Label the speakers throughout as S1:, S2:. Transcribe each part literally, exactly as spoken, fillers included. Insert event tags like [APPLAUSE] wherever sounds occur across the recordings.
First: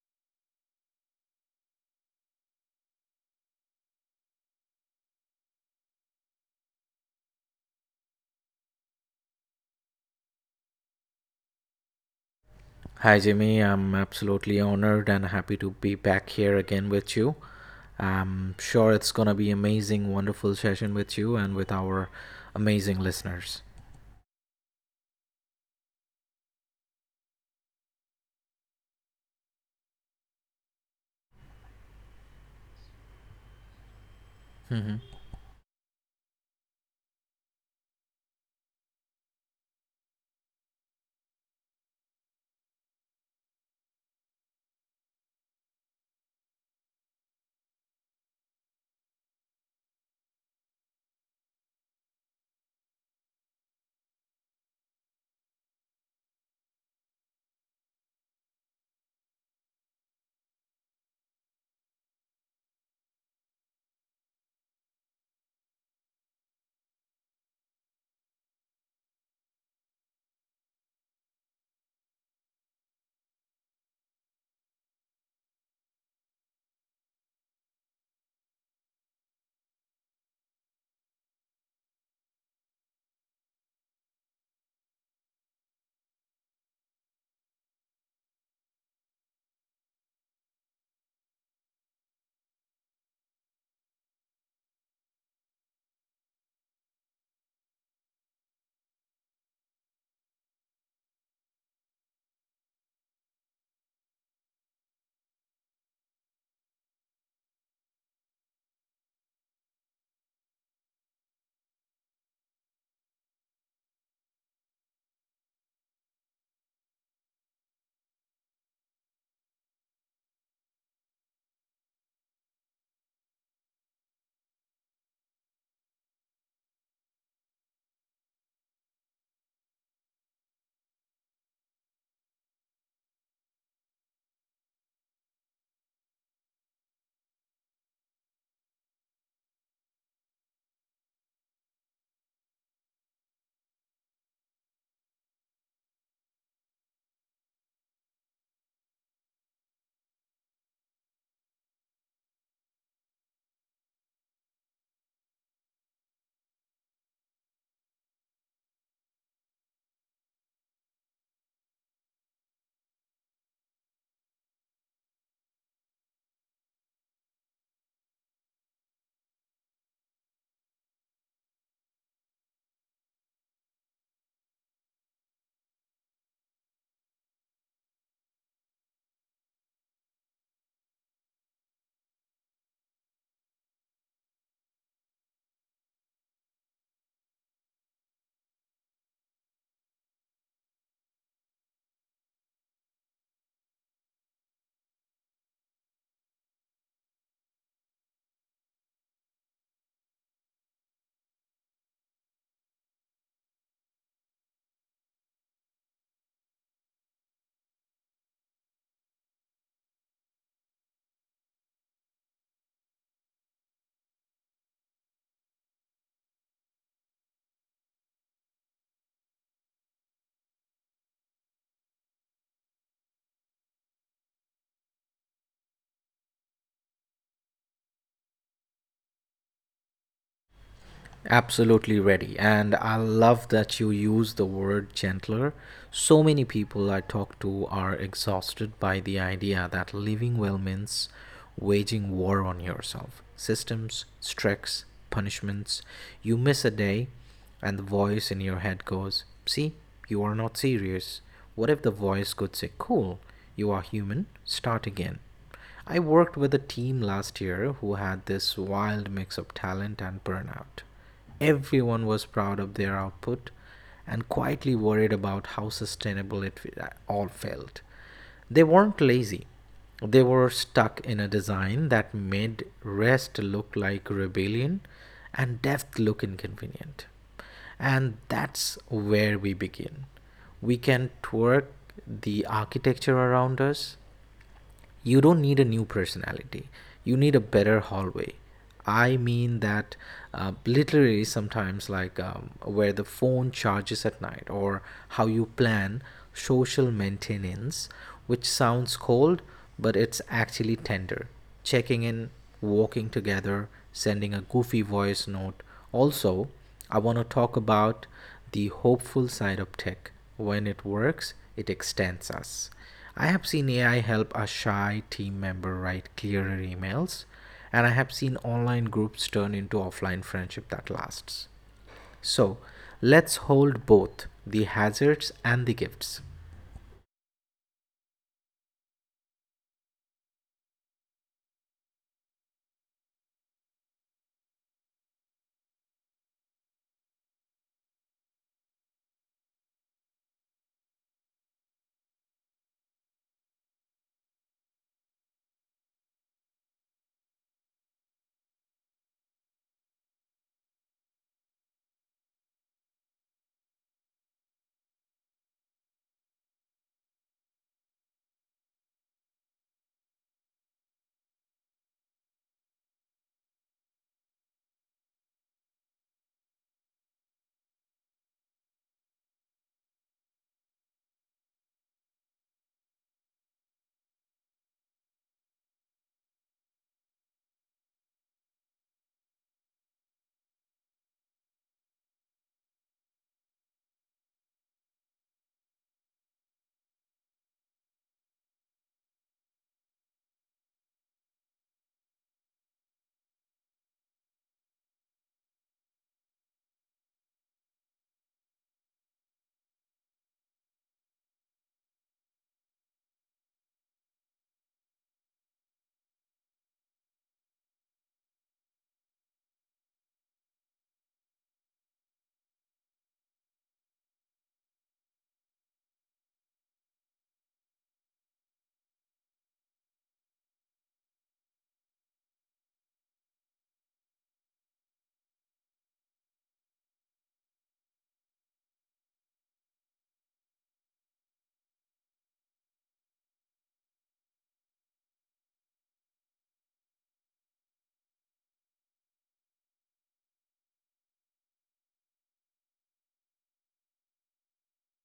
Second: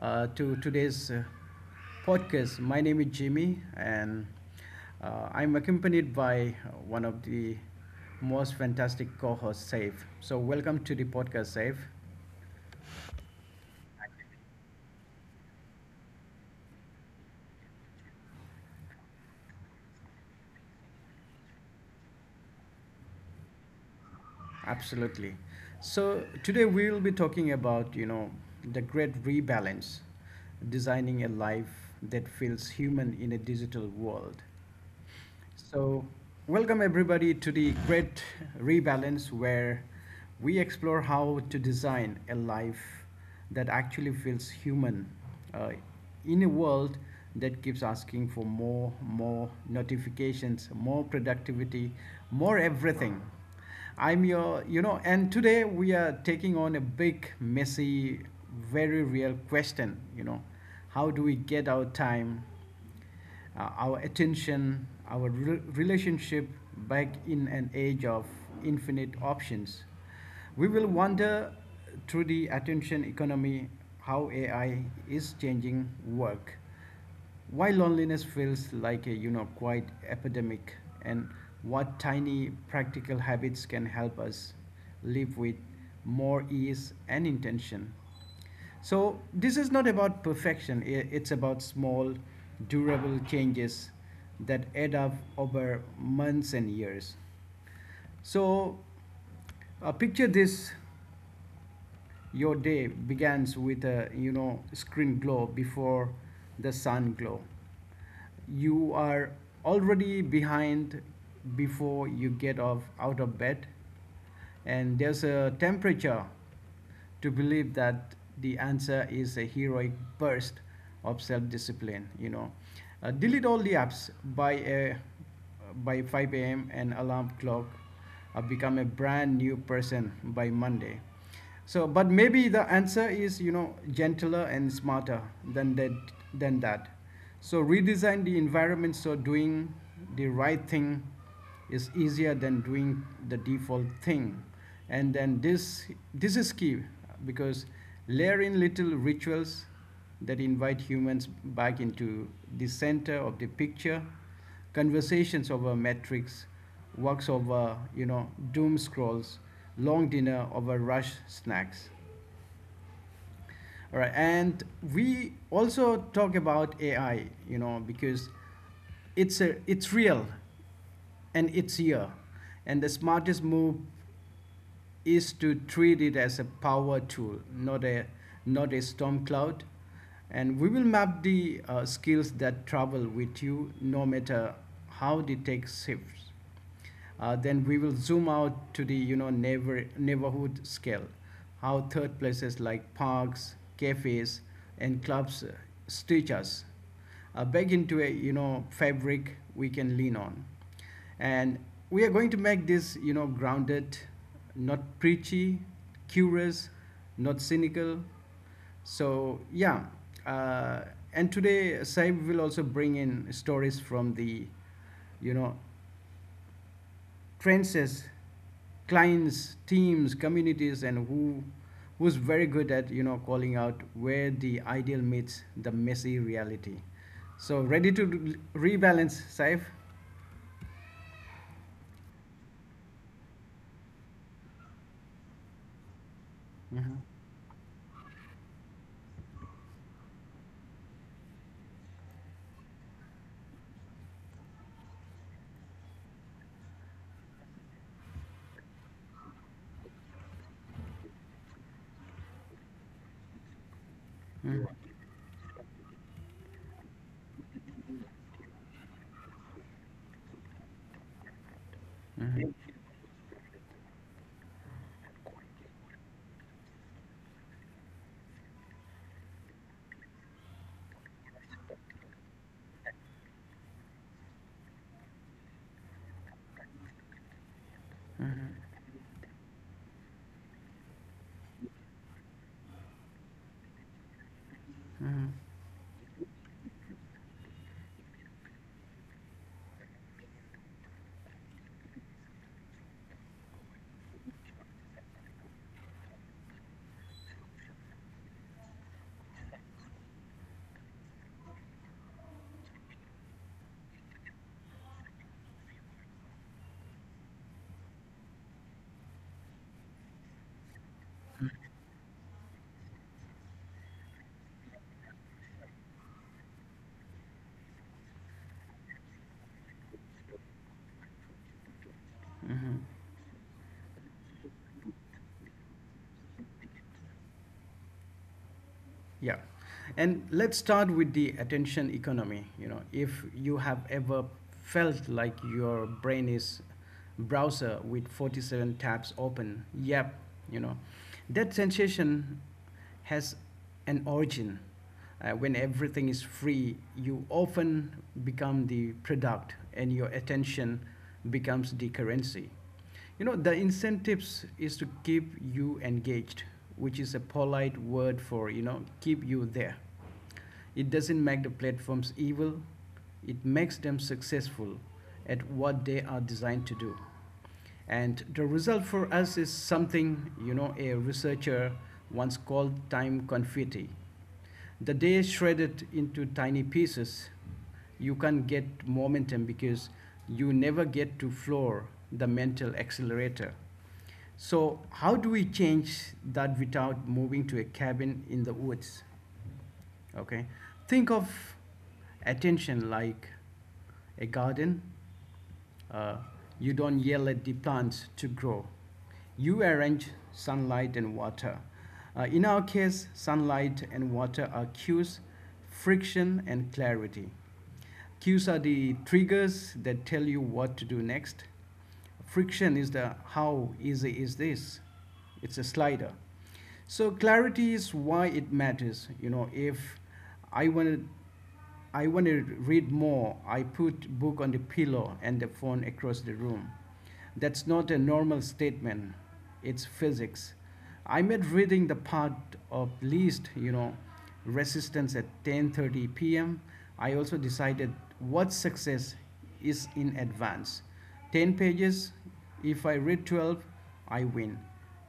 S1: uh, to today's uh, podcast. My name is Jimmy, and uh, I'm accompanied by uh, one of the most fantastic co hosts, Saif. So, welcome to the podcast, Saif.
S2: Hi, Jimmy. I'm absolutely honored and happy to be back here again with you. I'm sure it's going to be amazing, wonderful session with you and with our amazing listeners.
S1: Absolutely. So, today we will be talking about, you know, the great rebalance, designing a life that feels human in a digital world.
S2: Mhm.
S1: So, welcome everybody to the Great Rebalance, where we explore how to design a life that actually feels human uh, in a world that keeps asking for more, more notifications, more productivity, more everything. I'm your, you know, and today we are taking on a big, messy, very real question, you know. How do we get our time uh, our attention, our re- relationship back in an age of infinite options. We will wonder through the attention economy, how A I is changing work, why loneliness feels like a, you know, quite epidemic, and what tiny practical habits can help us live with more ease and intention. So this is not about perfection. It's about small, durable changes that add up over months and years. So uh, picture this, your day begins with a, you know, screen glow before the sun glow. You are already behind before you get off out of bed, and there's a temperature to believe that the answer is a heroic burst of self-discipline, you know, uh, delete all the apps by a by five a m and alarm clock, uh, become a brand new person by Monday. So, but maybe the answer is, you know, gentler and smarter than that than that. So redesign the environment so doing the right thing is easier than doing the default thing. And then this this is key, because layer in little rituals that invite humans back into the center of the picture, conversations over metrics, works over, you know, doom scrolls, long dinner over rush snacks, all right. And we also talk about ai, you know, because it's a it's real and it's here, and the smartest move is to treat it as a power tool, not a not a storm cloud. And we will map the uh, skills that travel with you no matter how the tech shifts. Uh, then we will zoom out to the, you know, neighbor, neighborhood scale, how third places like parks, cafes, and clubs uh, stitch us uh, back into a, you know, fabric we can lean on. And we are going to make this, you know, grounded, not preachy, curious, not cynical. So yeah, uh, and today Saib will also bring in stories from the, you know, trenches, clients, teams, communities, and who who's very good at, you know, calling out where the ideal meets the messy reality. So ready to re- rebalance, Saif?
S2: Absolutely ready. And I love that you use the word gentler. So many people
S1: Hmm.
S2: I talk to are exhausted by the idea that living well means waging war on yourself. Systems, strikes, punishments. You miss a day, and the voice in your head goes, See, you are not serious. What if the voice could say, Cool, you are human, start again? I worked with a team last year who had this wild mix of talent and burnout. Everyone was proud of their output and quietly worried about how sustainable it all felt. They weren't lazy. They were stuck in a design that made rest look like rebellion and depth look inconvenient. And that's where we begin. We can twerk the architecture around us. You don't need a new personality. You need a better hallway. I mean that uh, literally, sometimes, like, um, where the phone charges at night, or how you plan social maintenance, which sounds cold, but it's actually tender. Checking in, walking together, sending a goofy voice note. Also, I want to talk about the hopeful side of tech. When it works, it extends us. I have seen A I help a shy team member write clearer emails, and I have seen online groups turn into offline friendship that lasts. So,
S1: Hmm.
S2: let's hold both the hazards and the gifts.
S1: Yeah. And let's start with the attention economy. You know, if you have ever felt like your brain is browser with forty-seven tabs open, yep, you know, that sensation has an origin. Uh, when everything is free, you often become the product and your attention becomes the currency. You know, the incentives is to keep you engaged, which is a polite word for, you know, keep you there. It doesn't make the platforms evil, it makes them successful at what they are designed to do. And the result for us is something, you know, a researcher once called time confetti. The day is shredded into tiny pieces. You can't get momentum because you never get to floor the mental accelerator. So how do we change that without moving to a cabin in the woods? Okay, think of attention like a garden. Uh, you don't yell at the plants to grow. You arrange sunlight and water. Uh, in our case, sunlight and water are cues, friction and clarity. Cues are the triggers that tell you what to do next. Friction is the how easy is this? It's a slider. So clarity is why it matters, you know. If I wanted. I want to read more, I put book on the pillow and the phone across the room. That's not a normal statement. It's physics. I made reading the part of least, you know, resistance at ten thirty p m. I also decided what success is in advance. ten pages, if I read twelve, I win.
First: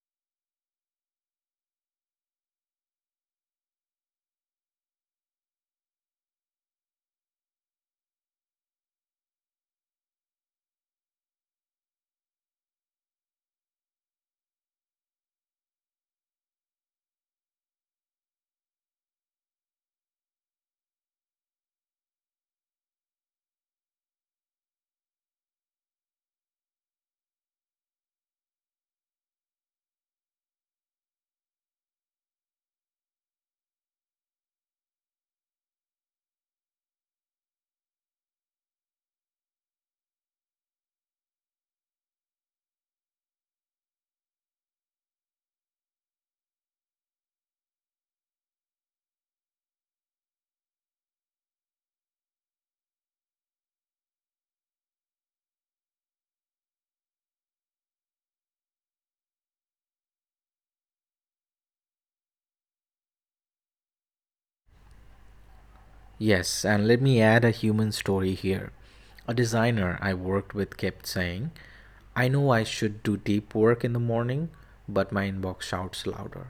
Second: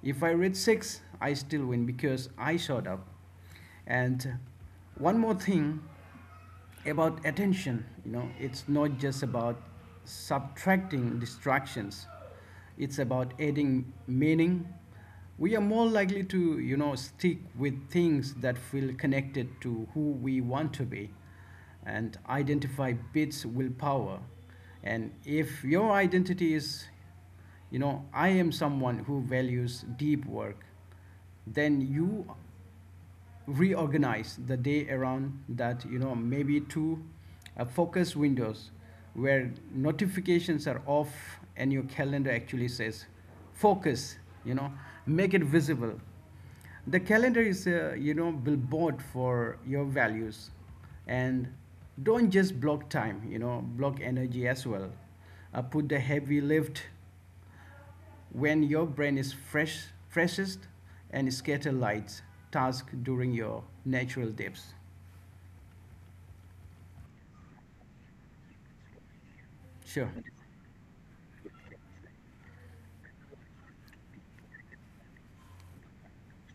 S1: If I read six, I still win because I showed up. And one more thing about attention, you know, it's not just about subtracting distractions, it's about adding meaning. We are more likely to, you know, stick with things that feel connected to who we want to be and identify bits willpower. And if your identity is, you know, I am someone who values deep work, then you reorganize the day around that, you know, maybe two uh, focus windows where notifications are off and your calendar actually says focus, you know. Make it visible. The calendar is a, you know, billboard for your values. And don't just block time, you know, block energy as well. Uh, put the heavy lift when your brain is fresh, freshest, and scatter light task during your natural dips.
S2: Yes, and let me add a human story here. A designer
S1: Sure.
S2: I worked with kept saying, I know I should do deep work in the morning, but my inbox shouts louder.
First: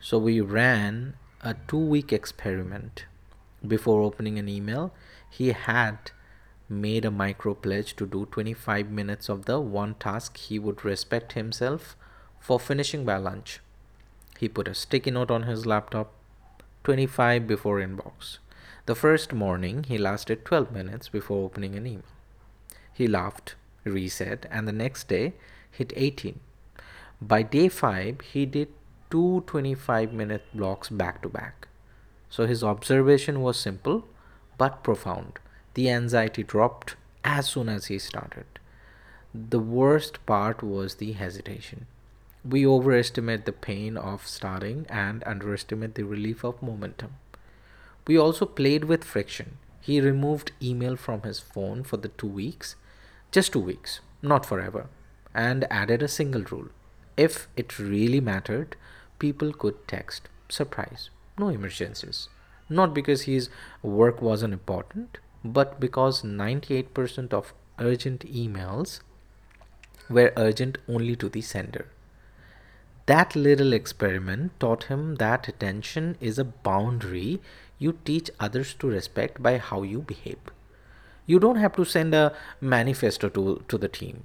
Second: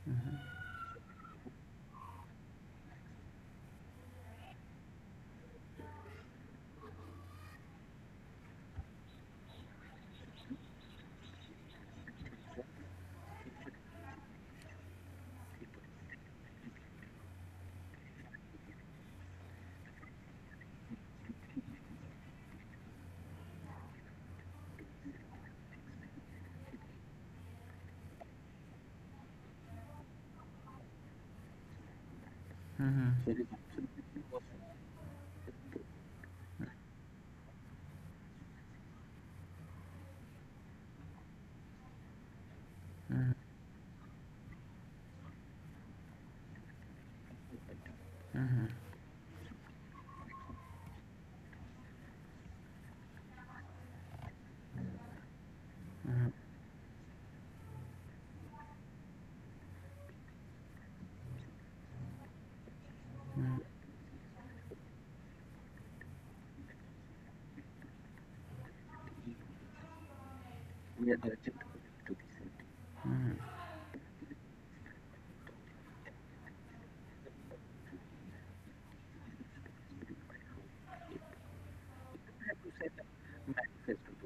S2: So we ran a two week experiment. Before opening an email, he had made a micro pledge to do twenty-five minutes of the one task he would respect himself for finishing by lunch. He put a sticky note on his laptop: twenty-five before inbox. The first morning, he lasted twelve minutes before opening an email. He laughed, reset, and the next day hit eighteen. By day five, he did two twenty-five minute blocks back to back. So his observation was simple but profound. The anxiety dropped as soon as he started. The worst part was the hesitation. We overestimate the pain of starting and underestimate the relief of momentum. We also played with friction. He removed email from his phone for the two weeks, just two weeks, not forever, and added a single rule. If it really mattered, people could text. Surprise, no emergencies. Not because his work wasn't important, but because ninety-eight percent of urgent emails were urgent
S1: Yeah,
S2: only to
S1: that's
S2: the
S1: it.
S2: sender. That little experiment taught him that attention is a boundary you teach others to respect by how you behave. You don't have to send a manifesto to, to the team.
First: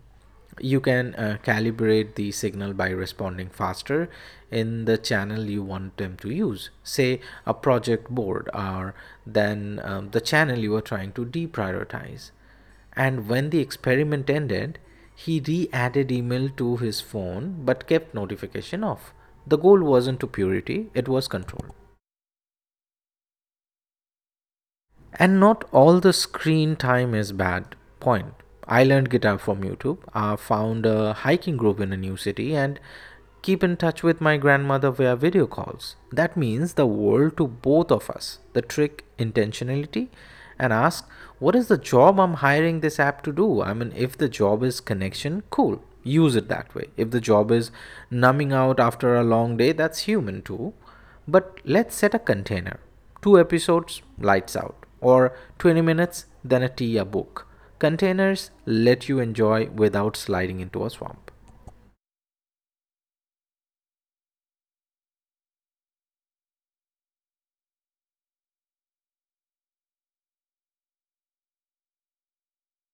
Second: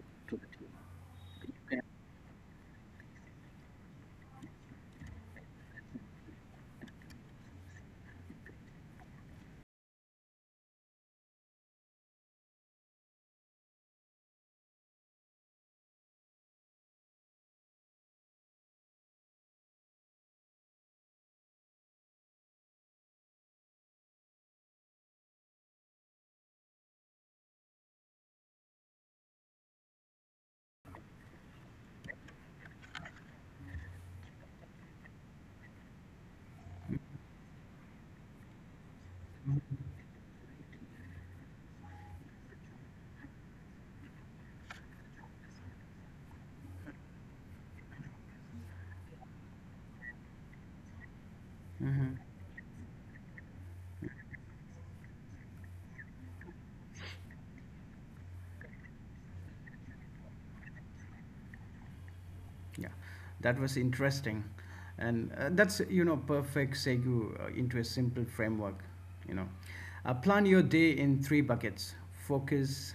S2: You can uh, calibrate the signal by responding faster in the channel you want them to use, say a project board, or then um, the channel you are trying to deprioritize. And when the experiment ended, he re added email to his phone but kept notification off. The goal wasn't to purity, it was control. And not all the screen time is bad. Point. I learned guitar from YouTube. I found a hiking group in a new city and keep in touch with my grandmother via video calls. That means the world to both of us. The trick: intentionality, and ask what is the job I'm hiring this app to do? I mean, if the job is connection, cool. Use it that way. If the job is numbing out after a long day, that's human too. But let's set
S1: Hmm.
S2: a container: two episodes, lights out, or twenty minutes, then a tea, a book. Containers let you enjoy without sliding into a swamp.
S1: Yeah, that was interesting, and uh, that's, you know, perfect segue uh, into a simple framework. You know, uh, plan your day in three buckets: focus,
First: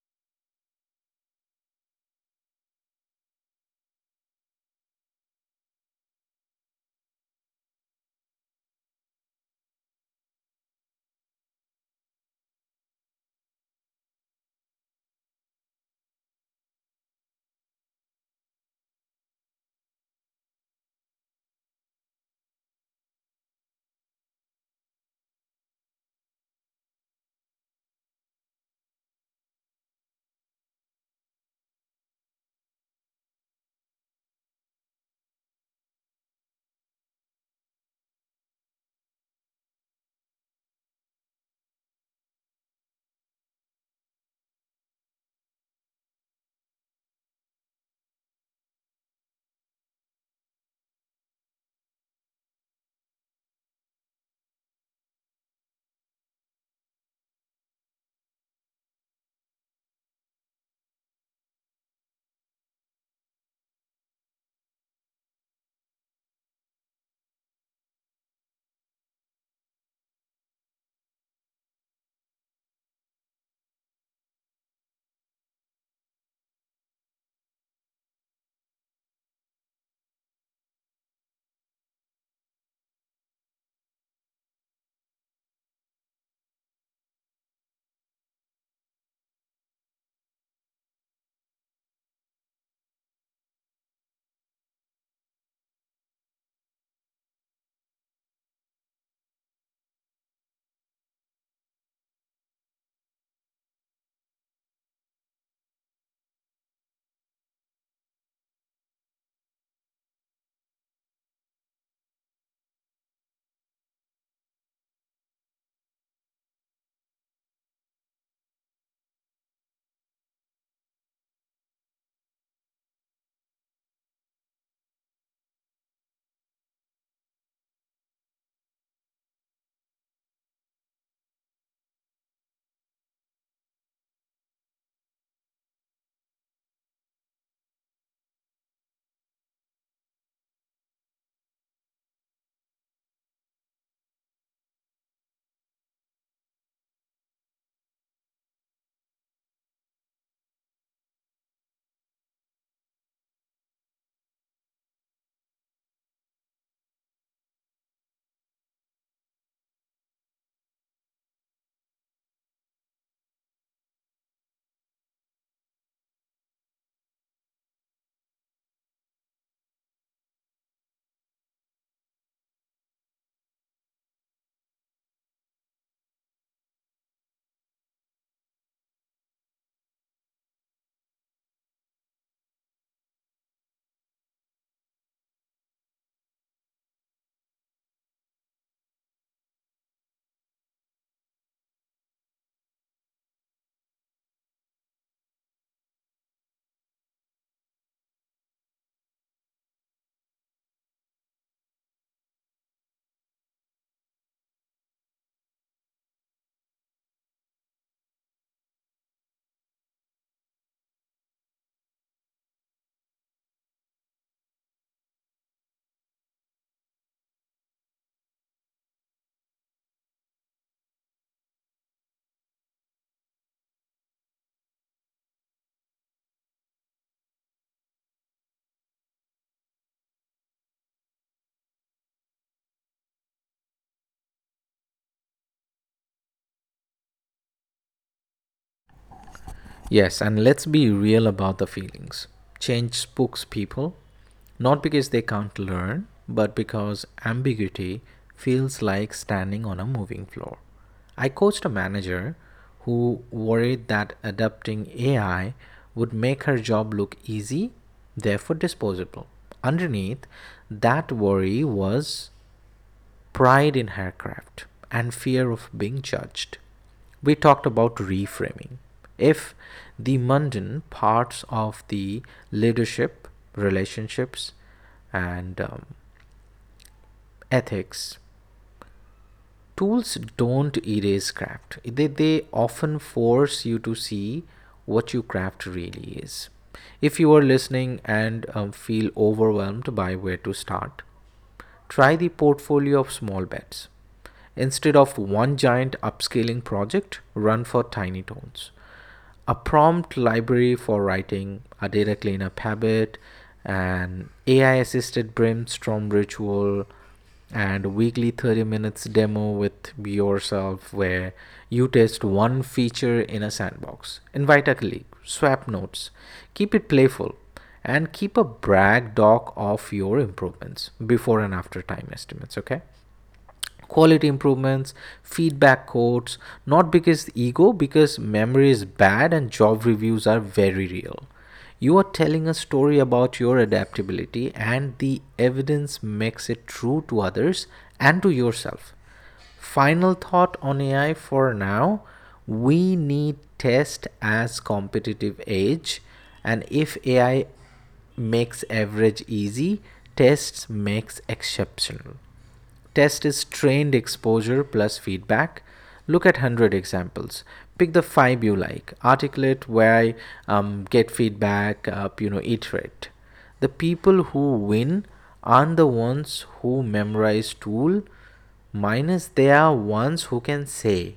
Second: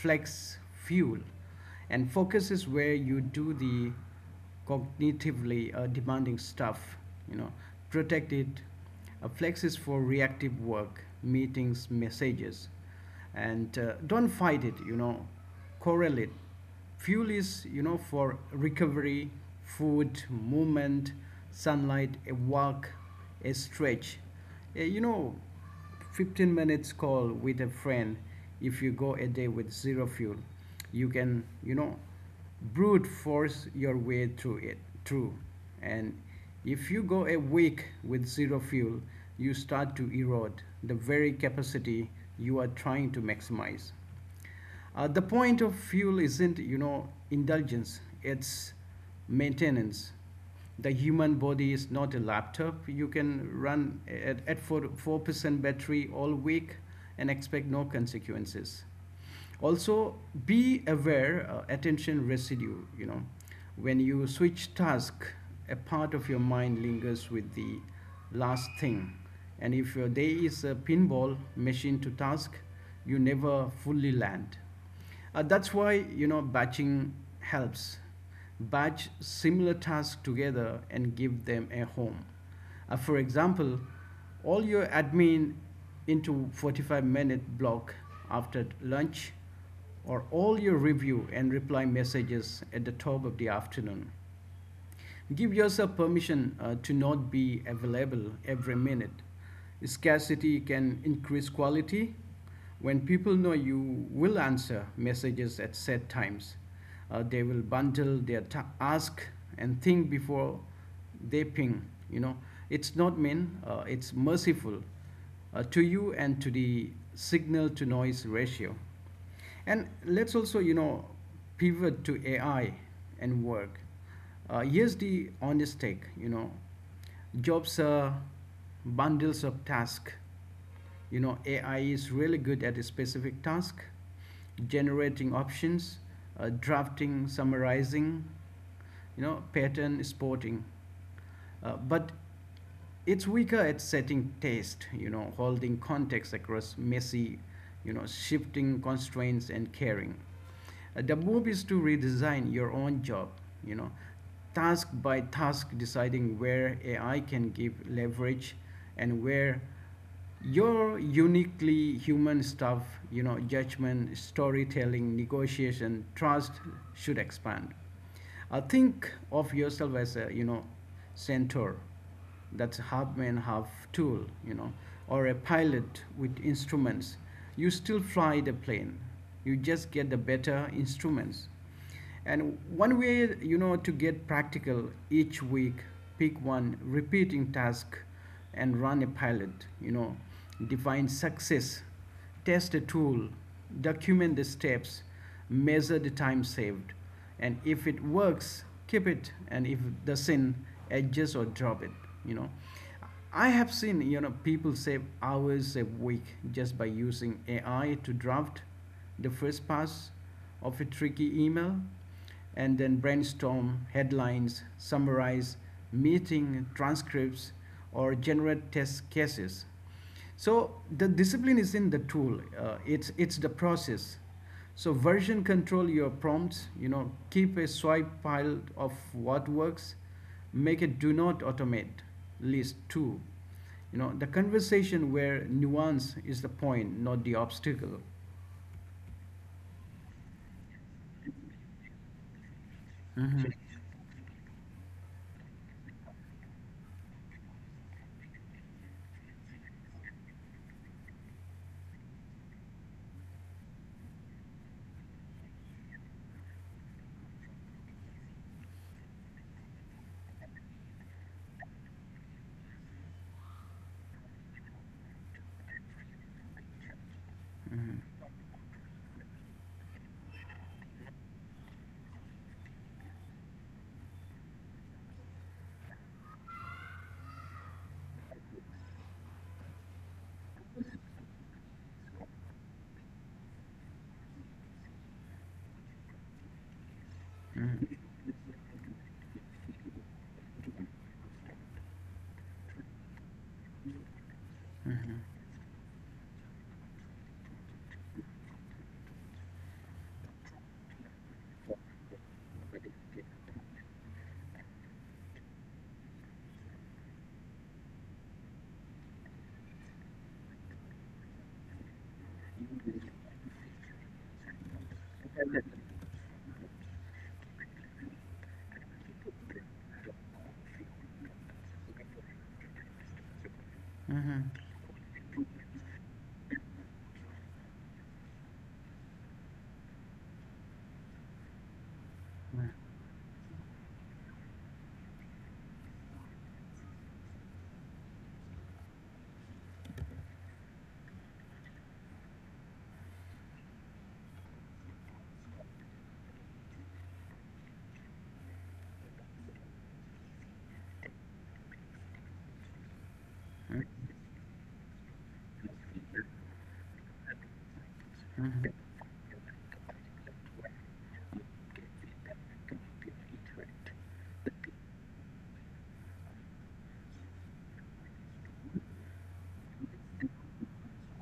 S1: flex, fuel. And focus is where you do the cognitively uh, demanding stuff. You know, protect it. A Flex is for reactive work, meetings, messages, and uh, don't fight it, you know, correlate. Fuel is, you know, for recovery, food, movement, sunlight, a walk, a stretch. Uh, you know, fifteen minutes call with a friend. If you go a day with zero fuel, you can, you know, brute force your way through it through. And if you go a week with zero fuel, you start to erode the very capacity you are trying to maximize. Uh, the point of fuel isn't, you know, indulgence, it's maintenance. The human body is not a laptop you can run at, at four, four percent battery all week and expect no consequences. Also, be aware, uh, attention residue, you know, when you switch task, a part of your mind lingers with the last thing, and if your day is a pinball machine to task, you never fully land. Uh, that's why, you know, batching helps. Batch similar tasks together and give them a home. Uh, for example, all your admin into forty-five minute block after lunch, or all your review and reply messages at the top of the afternoon. Give yourself permission uh, to not be available every minute. Scarcity can increase quality. When people know you will answer messages at set times, uh, they will bundle their ask and think before they ping. You know, it's not mean, uh, it's merciful uh, to you and to the signal to noise ratio. And let's also, you know, pivot to A I and work. Uh, here's the honest take, you know, jobs are bundles of tasks. You know, A I is really good at a specific task, generating options, uh, drafting, summarizing, you know, pattern spotting. Uh, but it's weaker at setting taste, you know, holding context across messy, you know, shifting constraints and caring. Uh, The move is to redesign your own job, you know, task by task, deciding where A I can give leverage and where your uniquely human stuff, you know, judgment, storytelling, negotiation, trust should expand. I think of yourself as a, you know, centaur that's half man, half tool, you know, or a pilot with instruments. You still fly the plane, you just get the better instruments. And one way, you know, to get practical each week, pick one repeating task and run a pilot, you know, define success, test a tool, document the steps, measure the time saved. And if it works, keep it. And if it doesn't, adjust or drop it, you know. I have seen, you know, people save hours a week just by using A I to draft the first pass of a tricky email, and then brainstorm headlines, summarize meeting transcripts, or generate test cases. So the discipline is in the tool. Uh, it's it's the process. So version control your prompts. You know, keep a swipe pile of what works. Make a do not automate list too. You know, the conversation where nuance is the point, not the obstacle.
S2: Yes, and let's be real about the feelings. Change spooks
S1: Mhm.
S2: people, not because they can't learn, but because ambiguity feels like standing on a moving floor. I coached a manager who worried that adopting A I would make her job look easy, therefore disposable. Underneath, that worry was pride in her craft, and fear of being judged. We talked about reframing. If the mundane parts of the leadership, relationships, and um, ethics tools don't erase craft, they, they often force you to see what your craft really is. If you are listening and um, feel overwhelmed by where to start, try the portfolio of small bets. Instead of one giant upscaling project, run for tiny tones. A prompt library for writing, a data cleanup habit, an A I assisted brainstorm ritual, and weekly thirty minutes demo with yourself where you test one feature in a sandbox. Invite a colleague, swap notes, keep it playful, and keep a brag doc of your improvements before and after time estimates, okay? Quality
S1: Mhm.
S2: improvements, feedback codes, not because ego, because memory is bad and job reviews are very real. You are telling a story about your adaptability and the evidence makes it true to others and to yourself. Final thought on AI for now: we need test as competitive edge, and if AI makes average easy, tests makes exceptional. Test is trained exposure plus feedback. Look at a hundred examples. Pick the five you like. Articulate why, um, get feedback, uh, you know, iterate. The people who win aren't the ones who memorize tool, minus they are ones who can say,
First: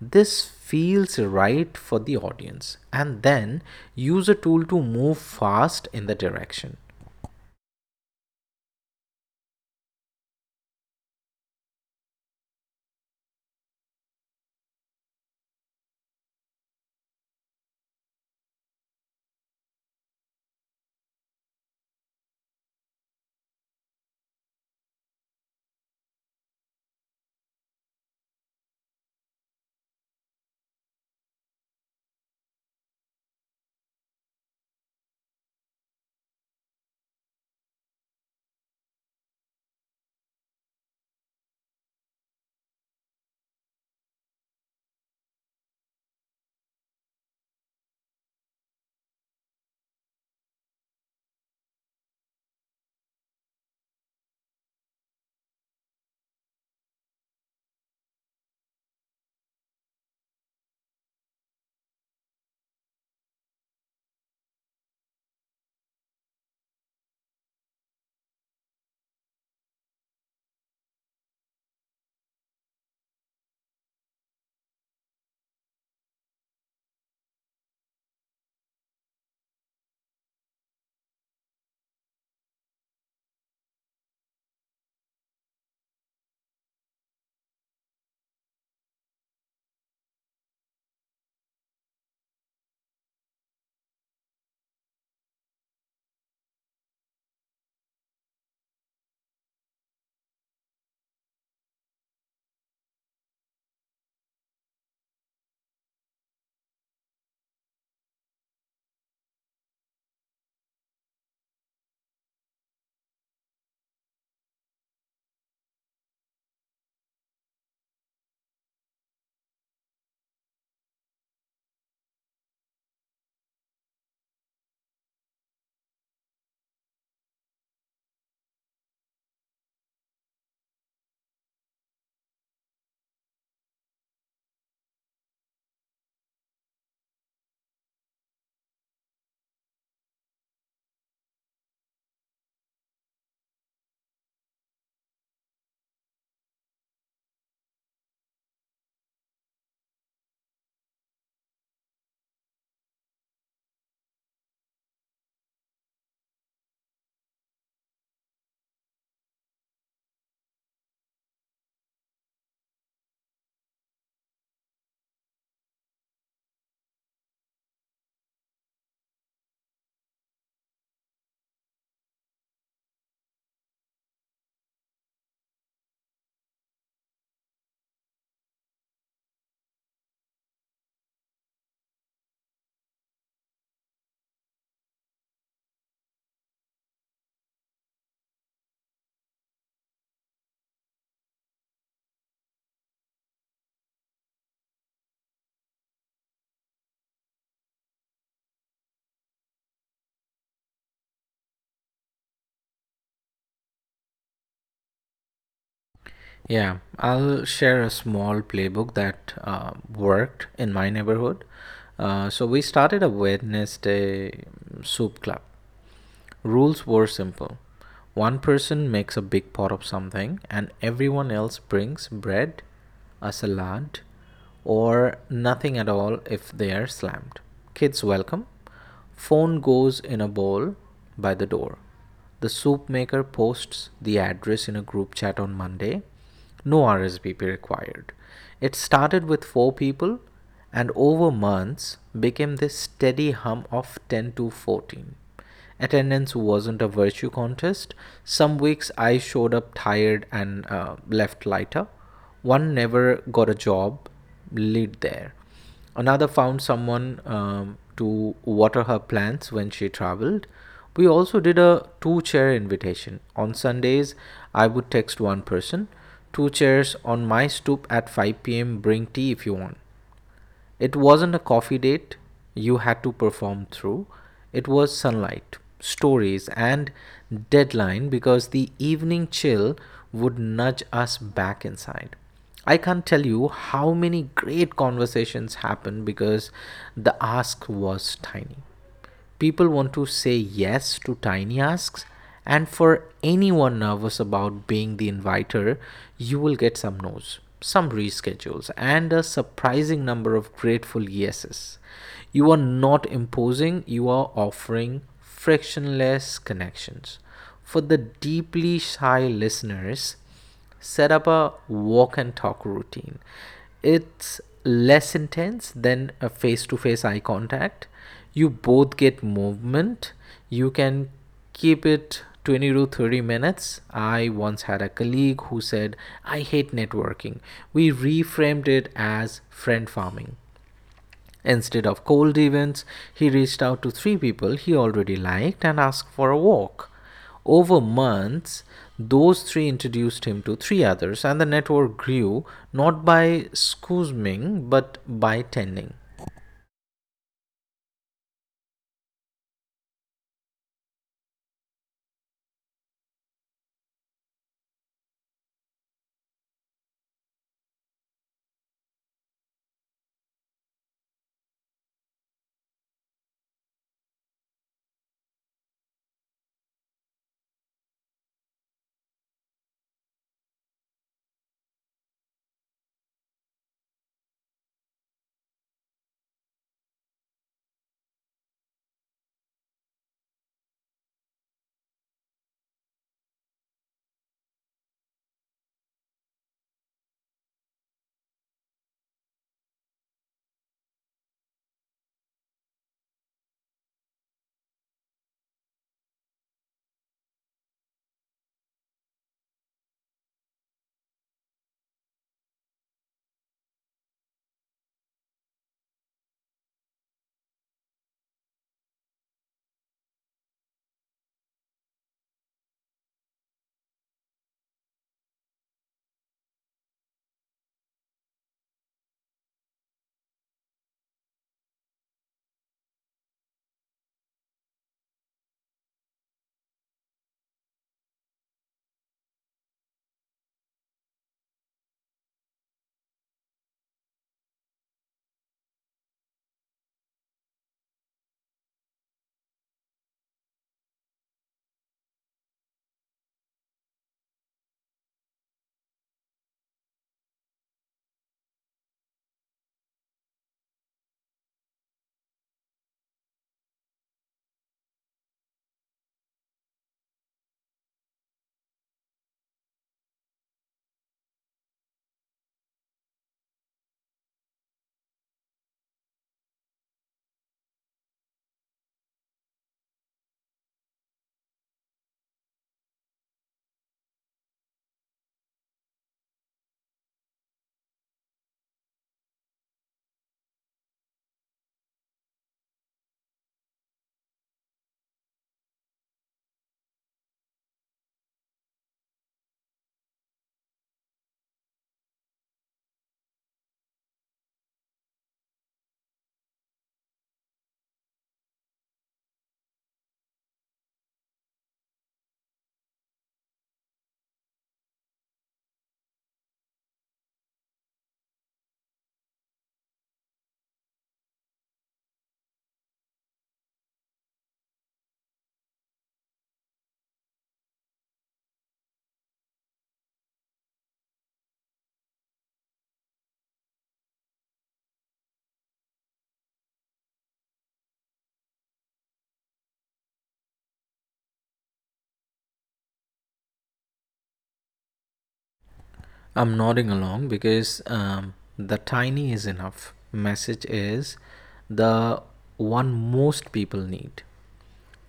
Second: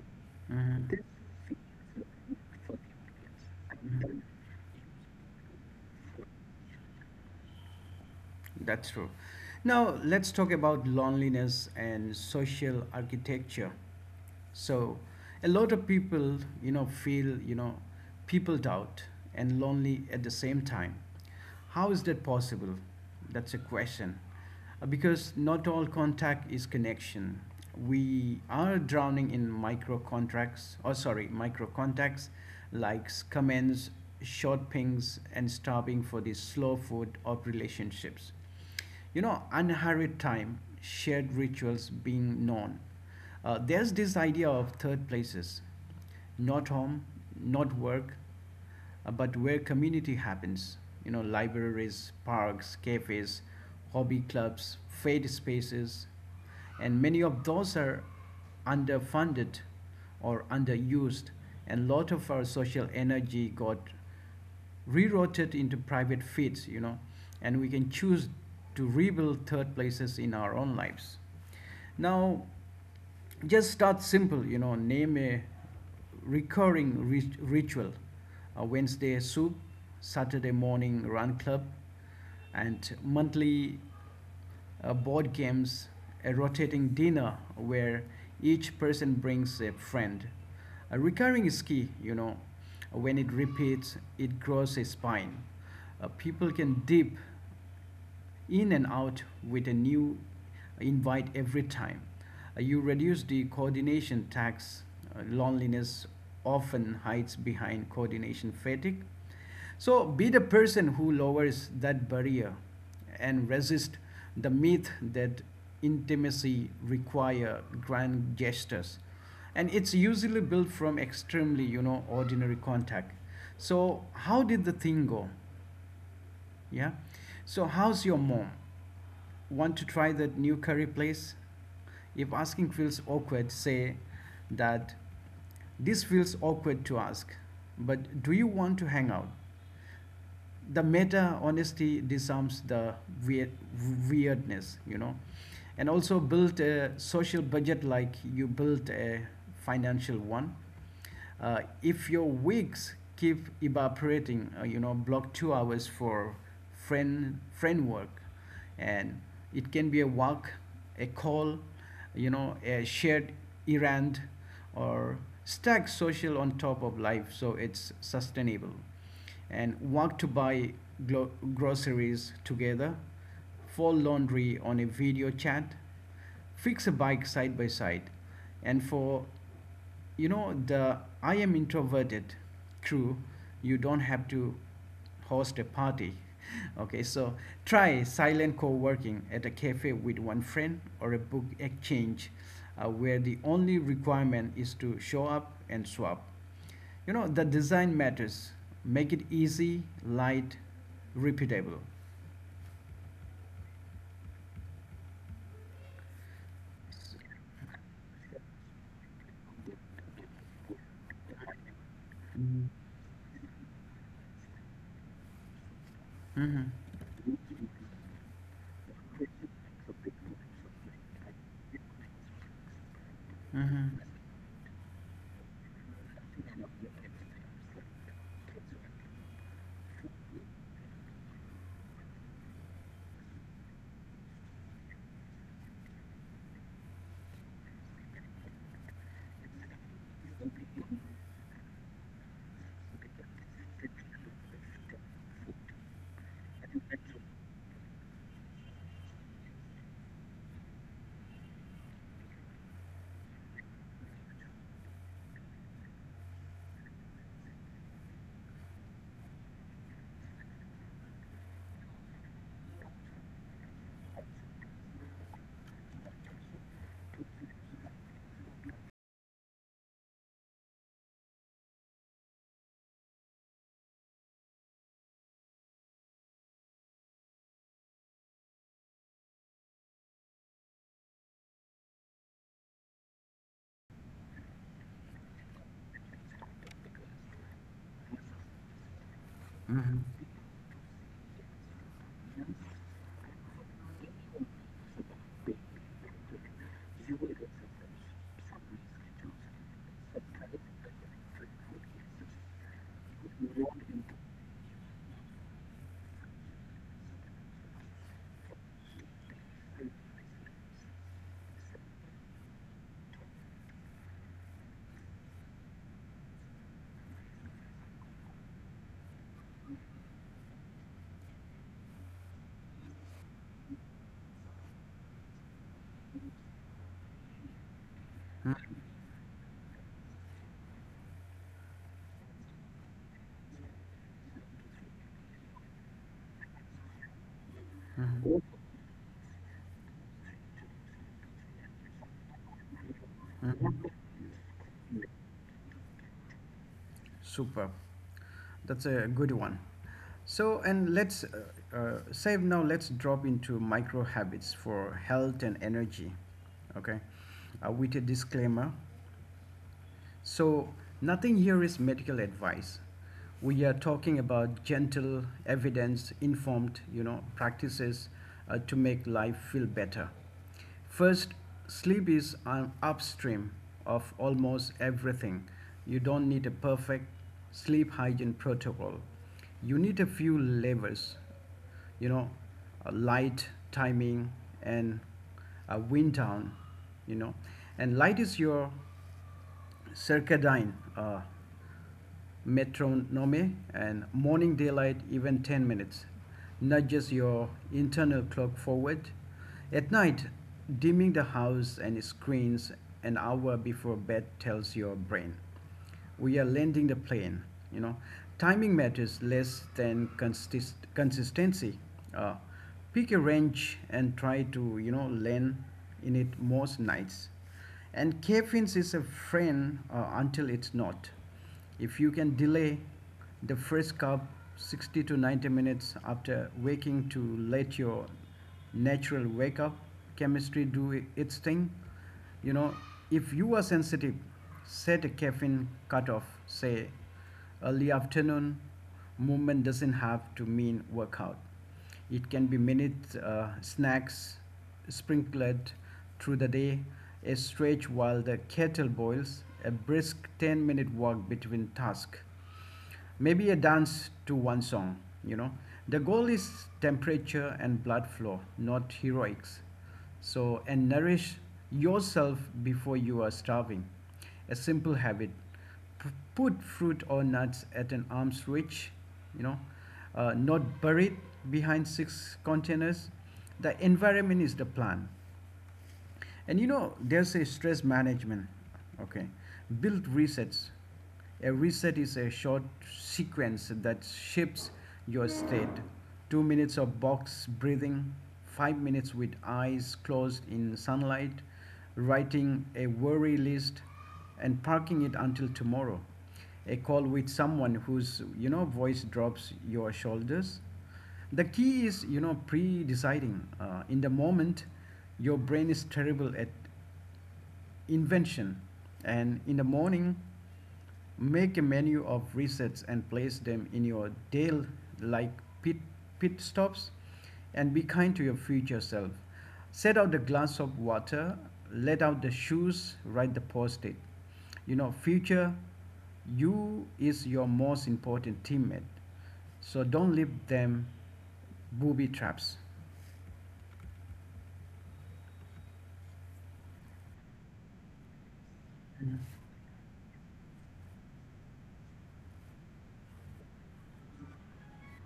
S2: this feels right for the audience, and then use a tool to move fast in the direction.
S1: That's true. Now, let's talk about loneliness and social architecture. So, a lot of people, you know, feel, you know, peopled out and lonely at the same time. How is that possible? That's a question. Uh, Because not all contact is connection. We are drowning in micro contracts, or sorry, micro contacts, likes, comments, short pings, and starving for the slow food of relationships, you know, unhurried time, shared rituals, being known. Uh, there's this idea of third places, not home, not work, uh, but where community happens, you know, libraries, parks, cafes, hobby clubs, faith spaces. And many of those are underfunded or underused, and a lot of our social energy got reroute it into private feeds, you know, and we can choose to rebuild third places in our own lives. Now, just start simple, you know, name a recurring rit- ritual, a Wednesday soup, Saturday morning run club, and monthly uh, board games, a rotating dinner where each person brings a friend. A recurring is key, you know. When it repeats, it grows a spine. Uh, people can dip in and out with a new invite every time. Uh, you reduce the coordination tax. Uh, loneliness often hides behind coordination fatigue. So be the person who lowers that barrier and resist the myth that intimacy require grand gestures, and it's usually built from extremely, you know ordinary contact. So how did the thing go? Yeah. So how's your mom? Want to try that new curry place? If asking feels awkward, say that this feels awkward to ask, but do you want to hang out? The meta honesty disarms the weird, weirdness, you know. And also build a social budget like you built a financial one. Uh, if your weeks keep evaporating, uh, you know, block two hours for friend friend work, and it can be a walk, a call, you know, a shared errand, or stack social on top of life, so it's sustainable. And want to buy groceries together, fold laundry on a video chat, fix a bike side by side. And for, you know the I am introverted crew, you don't have to host a party. [LAUGHS] Okay, so try silent co-working at a cafe with one friend or a book exchange, uh, where the only requirement is to show up and swap. You know, the design matters. Make it easy, light, repeatable.
S2: Yeah, I'll share a small playbook that uh, worked in my neighborhood. Uh, so we started a Wednesday soup club.
S1: Hmm.
S2: Rules were simple. One person makes a big pot of something, and everyone else brings bread, a
S1: Hmm.
S2: salad, or nothing at all if they are slammed. Kids welcome. Phone goes in a bowl by the door. The soup maker posts the address in a group chat on Monday. No R S V P required. It started with four people and over months became this steady hum of ten to fourteen. Attendance wasn't a virtue contest. Some weeks I showed up tired and uh, left lighter. One never got a job lead there. Another found someone um, to water her plants when she traveled. We also did a two chair invitation. On Sundays, I would text one person, two chairs on my stoop at five p m, bring tea if you want. It wasn't a coffee date you had to perform through, it was sunlight, stories, and deadline because the evening chill would nudge us back inside. I can't tell you how many great conversations happened because the ask was tiny. People want to say yes to tiny asks, and for anyone nervous about being the inviter, you will get some no's, some reschedules, and a surprising number of grateful yeses. You are not imposing, you are offering frictionless connections. For the deeply shy listeners, set up a walk and talk routine. It's less intense than a face to face eye contact. You both get movement. You can keep it twenty to thirty minutes. I once had a colleague who said, I hate networking. We reframed it as friend farming. Instead of cold events, he reached out to three people he already liked and asked for a walk. Over months, those three introduced him to three others, and the network grew not by
S1: Hmm.
S2: scoosming but by tending.
S1: Super. That's a good one. So, and let's uh, uh, save now, let's drop into micro habits for health and energy. Okay. Uh, with a disclaimer. So, nothing here is medical advice. We are talking about gentle, evidence informed, you know, practices uh, to make life feel better. First, sleep is an upstream of almost everything. You don't need a perfect sleep hygiene protocol. You need a few levers, you know, uh, light, timing, and uh, wind down, you know. And light is your Circadian, uh, metronome, and morning daylight, even ten minutes, nudges your internal clock forward. At night, dimming the house and screens an hour before bed tells your brain we are landing the plane, you know. Timing matters less than consist- consistency uh, Pick a range and try to, you know, land in it most nights. And caffeine is a friend, uh, until it's not. If you can delay the first cup sixty to ninety minutes after waking, to let your natural wake up chemistry do its thing, you know, if you are sensitive, set a caffeine cutoff, say early afternoon. Movement doesn't have to mean workout. It can be minute uh, snacks sprinkled through the day, a stretch while the kettle boils, a brisk ten minute walk between tasks, maybe a dance to one song, you know. The goal is temperature and blood flow, not heroics. So, and nourish yourself before you are starving. A simple habit. P- put fruit or nuts at an arm's reach, you know, uh, not buried behind six containers. The environment is the plan. And, you know, there's a stress management, okay? Build resets. A reset is a short sequence that shifts your state. Two minutes of box breathing, five minutes with eyes closed in sunlight, writing a worry list and parking it until tomorrow. A call with someone whose, you know, voice drops your shoulders. The key is, you know, pre-deciding. Uh, in the moment, your brain is terrible at invention, and in the morning, make a menu of resets and place them in your day like pit, pit stops, and be kind to your future self. Set out the glass of water, let out the shoes, write the post it. You know, future you is your most important teammate. So don't leave them booby traps.
S2: I'm nodding along because um, the tiny is enough. Message is the one most people need.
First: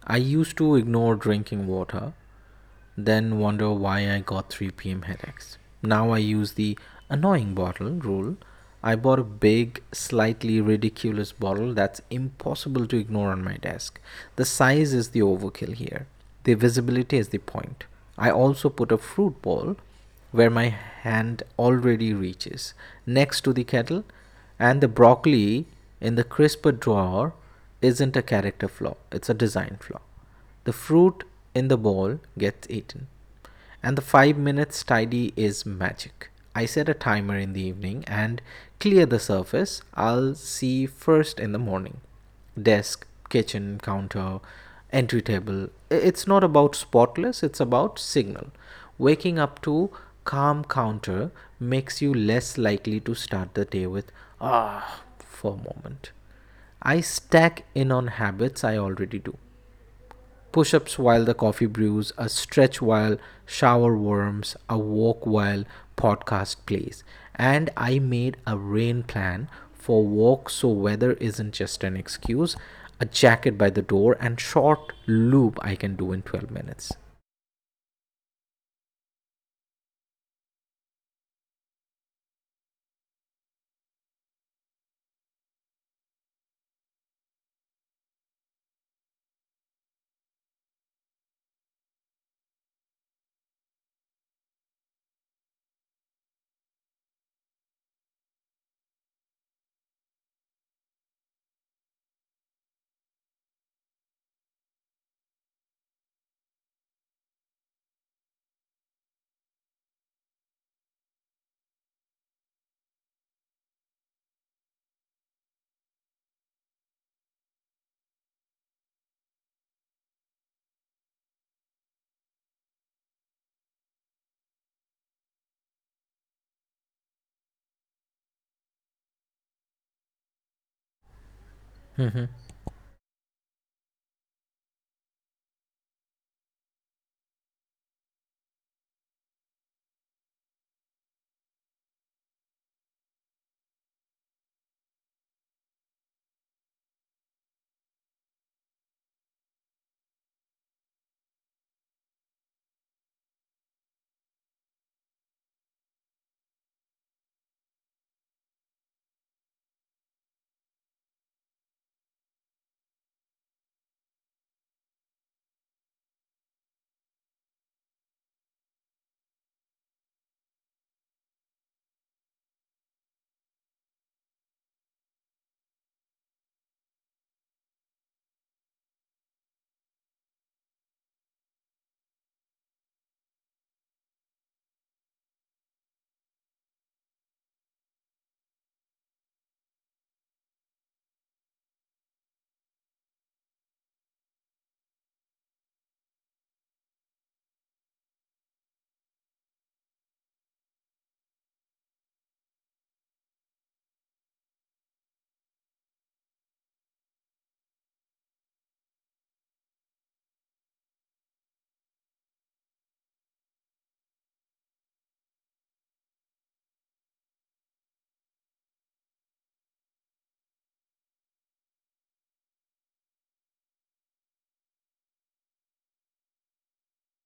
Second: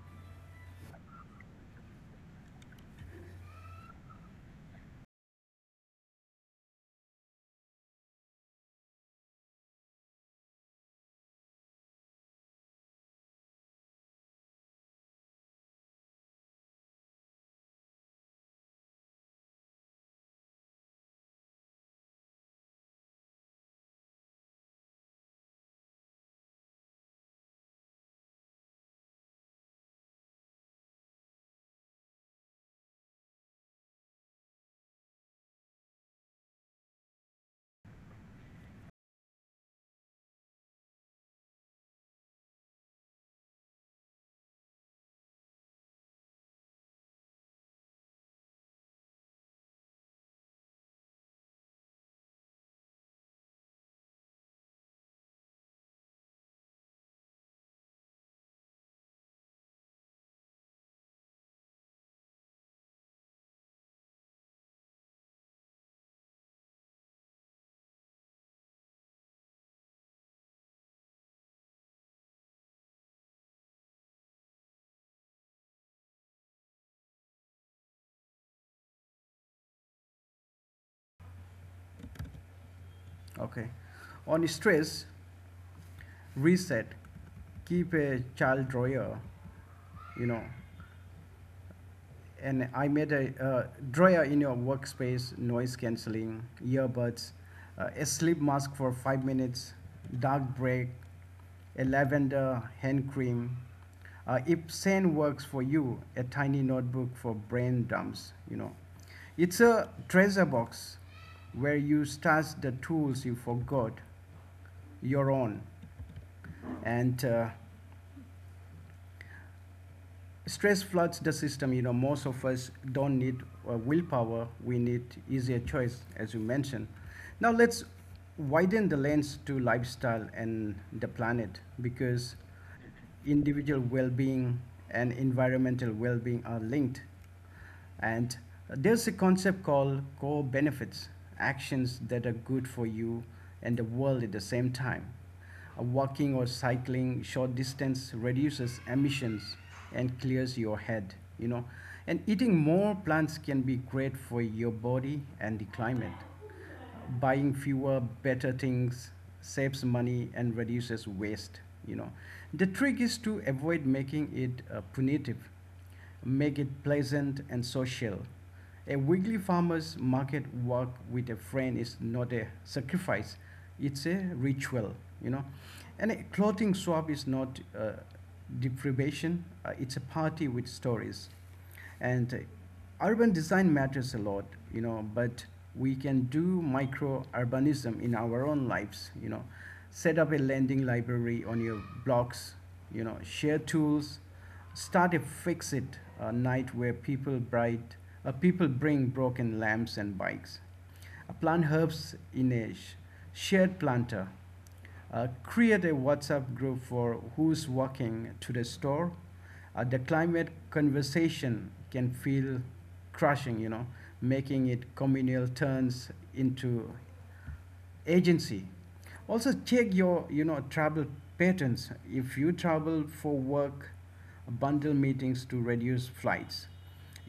S2: I used to ignore drinking water, then wonder why I got three p m headaches. Now I use the annoying bottle rule. I bought a big, slightly ridiculous bottle that's impossible to ignore on my desk. The size is the overkill here. The visibility is the point. I also put a fruit bowl where my hand already reaches, next to the kettle, and the broccoli in the crisper drawer isn't a character flaw, it's a design flaw. The fruit in the bowl gets eaten. And the five minutes tidy is magic. I set a timer in the evening and clear the surface I'll see first in the morning. Desk, kitchen, counter, entry table. It's not about spotless, it's about signal. Waking up to calm counter makes you less likely to start the day with ah for a moment. I stack in on habits I already do: push ups while the coffee brews, a stretch while shower warms, a walk while podcast plays. And I made a rain plan for walk so weather isn't just an excuse, a jacket by the door, and short loop I can do in twelve minutes.
S1: Okay. On stress, reset, keep a child drawer, you know. And I made a uh, drawer in your workspace, noise cancelling, earbuds, uh, a sleep mask for five minutes, dark break, a lavender hand cream. Uh, if Sen works for you, a tiny notebook for brain dumps, you know. It's a treasure box where you stash the tools you forgot, your own. And uh, stress floods the system. You know, most of us don't need uh, willpower. We need easier choice, as you mentioned. Now let's widen the lens to lifestyle and the planet, because individual well-being and environmental well-being are linked. And there's a concept called core benefits, actions that are good for you and the world at the same time. Uh, Walking or cycling short distance reduces emissions and clears your head, you know. And eating more plants can be great for your body and the climate. Buying fewer better things saves money and reduces waste, you know. The trick is to avoid making it uh, punitive. Make it pleasant and social. A weekly farmers market walk with a friend is not a sacrifice, it's a ritual, you know. And a clothing swap is not uh, deprivation, uh, it's a party with stories. And urban design matters a lot, you know, but we can do micro urbanism in our own lives, you know. Set up a lending library on your blocks, you know, share tools, start a fix it uh, night where people bright, uh, people bring broken lamps and bikes. Uh, plant herbs in a sh- shared planter. Uh, create a WhatsApp group for who's walking to the store. Uh, the climate conversation can feel crushing, you know. Making it communal turns into agency. Also check your, you know travel patterns. If you travel for work, bundle meetings to reduce flights.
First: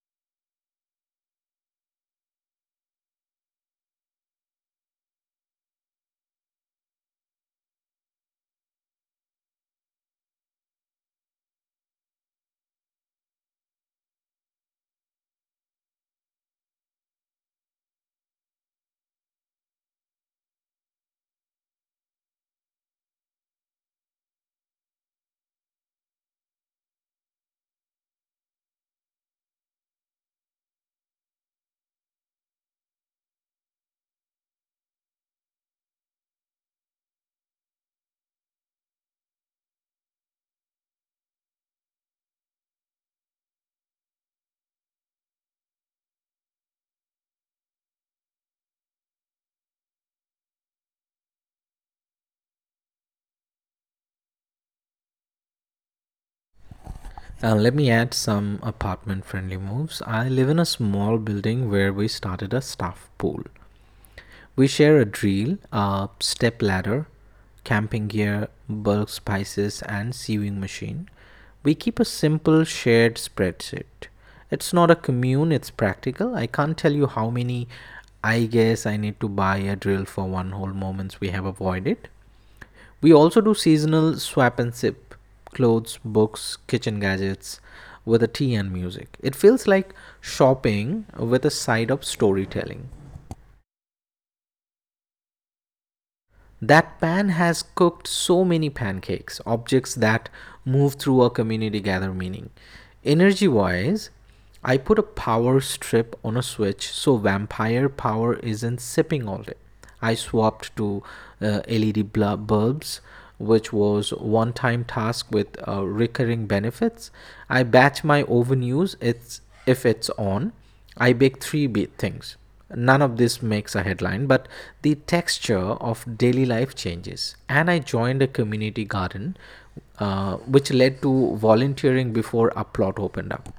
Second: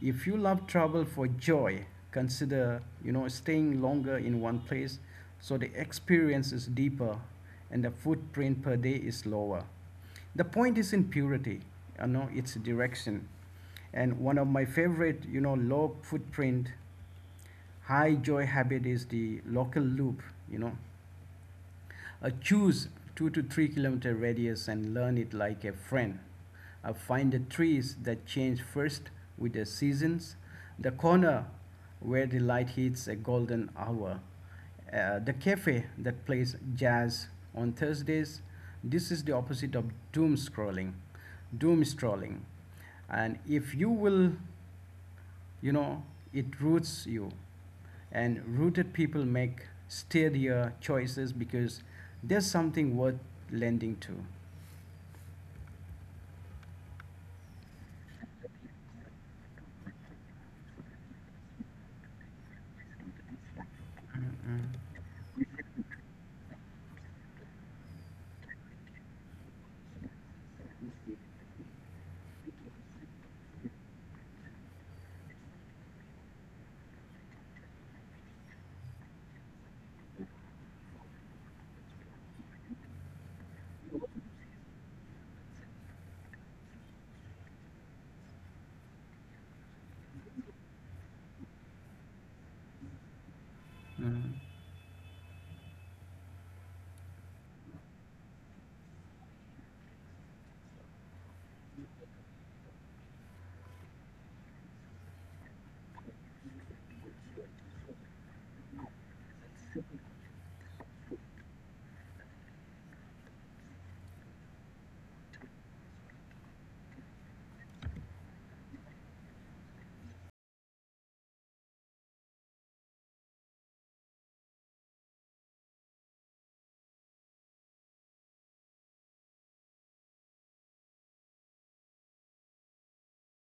S1: If you love travel for joy, consider, you know staying longer in one place, so the experience is deeper and the footprint per day is lower. The point is in purity, you know, its direction. And one of my favorite, you know, low footprint, high joy habit is the local loop, you know. Uh, choose two to three kilometer radius and learn it like a friend. Uh, find the trees that change first with the seasons, the corner where the light hits a golden hour, uh, the cafe that plays jazz on Thursdays. This is the opposite of doom scrolling, doom scrolling, and if you will, you know, it roots you, and rooted people make steadier choices because there's something worth lending to.
S2: Uh, let me add some apartment friendly moves. I live in a small building where we started a staff pool. We share a drill, a step ladder, camping gear, bulk spices, and sewing machine. We keep a simple shared spreadsheet. It's not a commune, it's practical. I can't tell you how many, I guess I need to buy a drill for one whole moments we have avoided. We also do seasonal swap and sip, clothes, books, kitchen gadgets with a tea and music. It feels like shopping with a side of storytelling.
S1: Mhm.
S2: That pan has cooked so many pancakes, objects that move through a community gather meaning. Energy wise, I put a power strip on a switch so vampire power isn't sipping all day. I swapped to uh, L E D bulbs, which was one time task with uh, recurring benefits. I batch my oven use, it's, if it's on I bake three things. None of this makes a headline, but the texture of daily life changes. And I joined a community garden, uh, which led to volunteering before Uplot opened up.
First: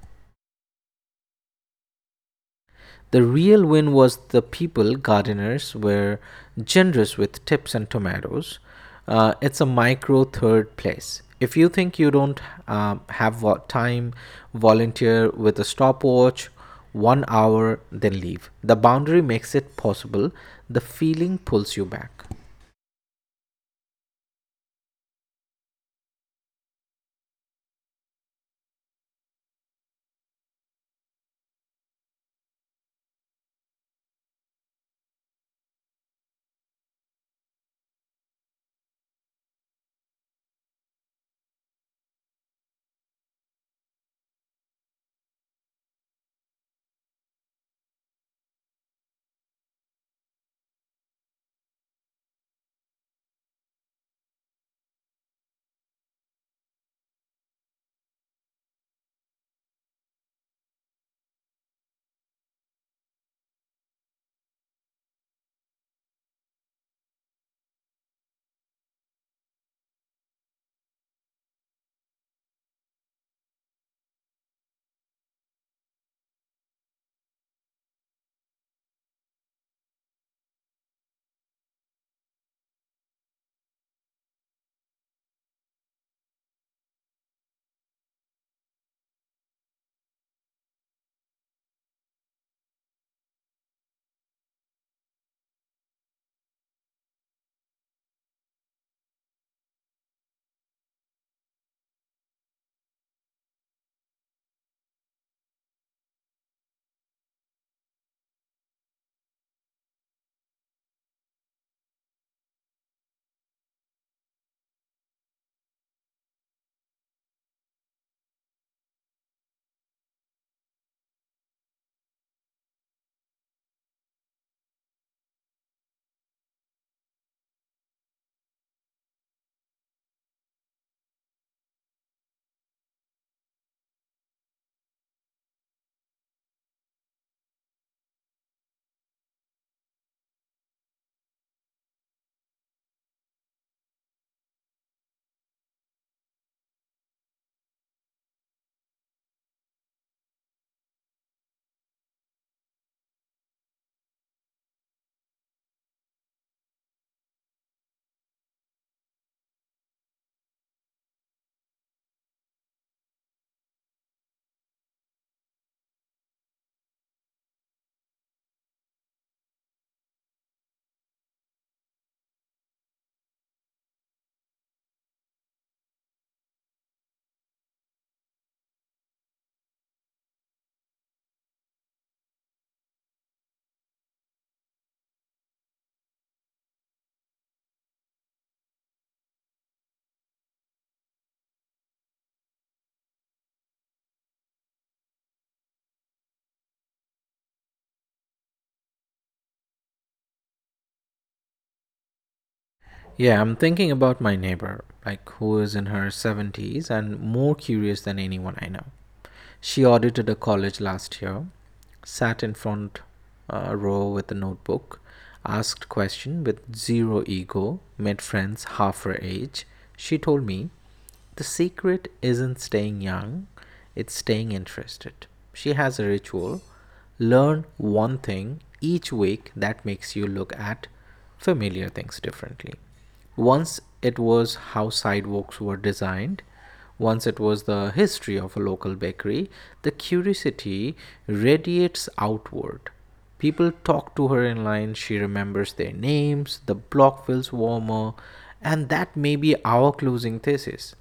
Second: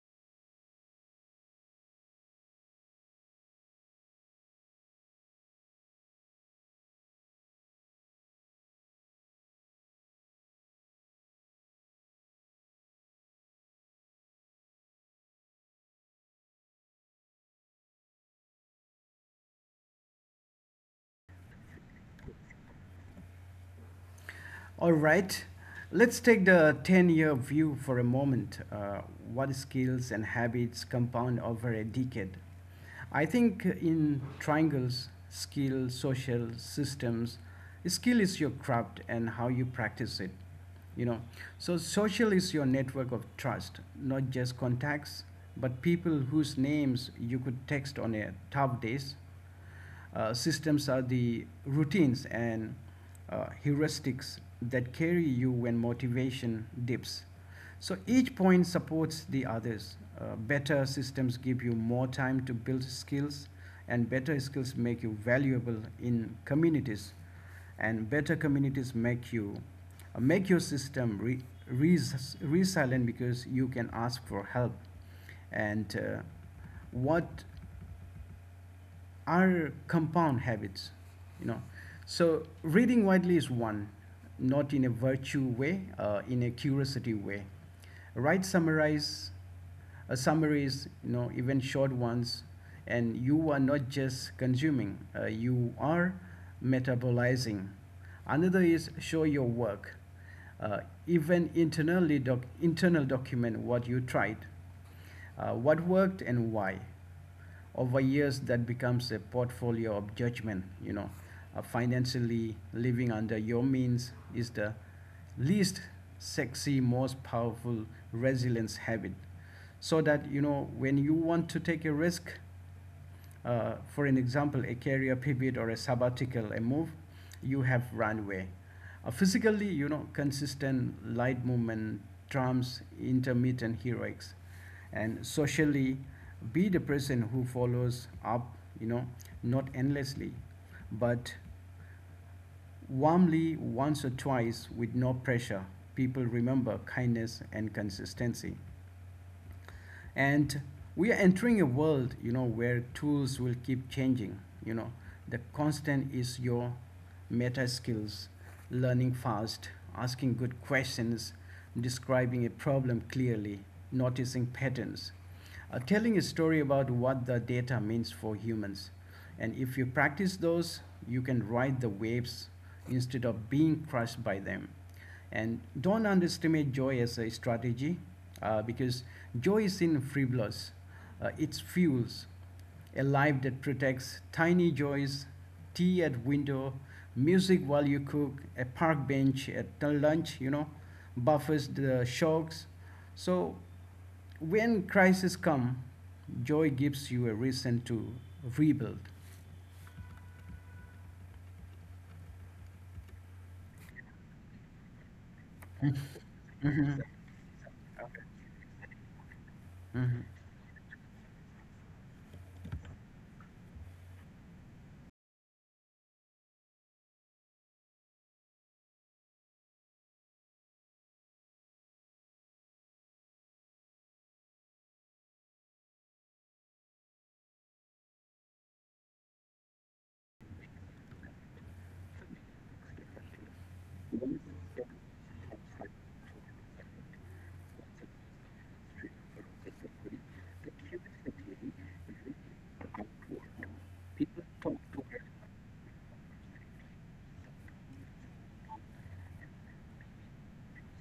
S2: The real win was the people, gardeners, were generous with tips and tomatoes. Uh, it's a micro third place. If you think you don't um, have vo- time, volunteer with a stopwatch, one hour, then leave. The boundary makes it possible, the feeling pulls you back.
S1: All right, let's take the ten year view for a moment. Uh, what skills and habits compound over a decade? I think in triangles, skill, social, systems. Skill is your craft and how you practice it, you know. So social is your network of trust, not just contacts, but people whose names you could text on a tough days. Uh, systems are the routines and uh, heuristics that carry you when motivation dips. So each point supports the others. Uh, better systems give you more time to build skills, and better skills make you valuable in communities, and better communities make you uh, make your system re- res- resilient because you can ask for help. And uh, what are compound habits, you know. So reading widely is one, not in a virtue way, uh, in a curiosity way. Write summarize uh, summaries, you know, even short ones, and you are not just consuming, uh, you are metabolizing. Another is show your work, uh, even internally, doc- internal document what you tried, uh, what worked and why. Over years that becomes a portfolio of judgment, you know. Uh, financially, living under your means is the least sexy, most powerful resilience habit, so that, you know, when you want to take a risk, uh, for an example a career pivot or a sabbatical, a move, you have runway. Uh, physically, you know, consistent light movement trumps intermittent heroics. And socially, be the person who follows up, you know, not endlessly, but warmly, once or twice, with no pressure. People remember kindness and consistency. And we are entering a world, you know, where tools will keep changing, you know. The constant is your meta skills, learning fast, asking good questions, describing a problem clearly, noticing patterns, uh, telling a story about what the data means for humans. And if you practice those, you can ride the waves instead of being crushed by them. And don't underestimate joy as a strategy, uh, because joy is in frivolous. Uh, it fuels a life that protects tiny joys, tea at window, music while you cook, a park bench at lunch, you know, buffers the shocks. So when crisis come, joy gives you a reason to rebuild.
S2: Yeah, I'm thinking about my neighbor, like, who is in her seventies and more curious than anyone I know. She audited a college last year, sat in front uh, row with a notebook, asked question with zero ego, made friends half her age. She told me the secret isn't staying young, it's staying interested. She has a ritual, learn one thing each week that makes you look at familiar things differently. Once it was how sidewalks were designed, once it was the history of a local bakery. The curiosity radiates outward. People talk to her in line, she remembers their names, the block feels warmer, and that may be our closing thesis.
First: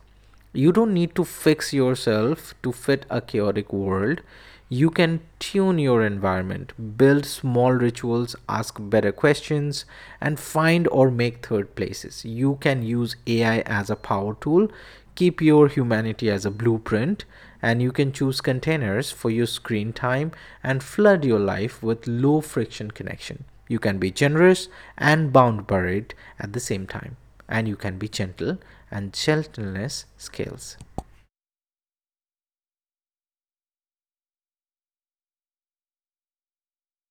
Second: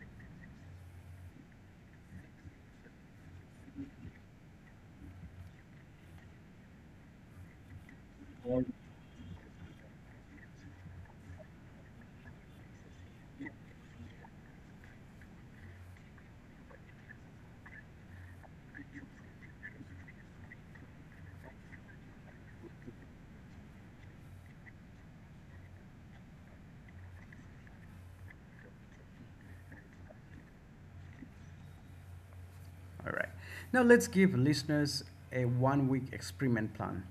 S2: You don't need to fix yourself to fit a chaotic world. You can tune your environment, build small rituals, ask better questions, and find or make third places. You can use A I as a power tool, keep your humanity as a blueprint, and you can choose containers for your screen time and flood your life with low friction connection. You can be generous and bound by it at the same time, and you can be gentle, and gentleness scales.
S1: All right. Now let's give listeners a one week experiment plan.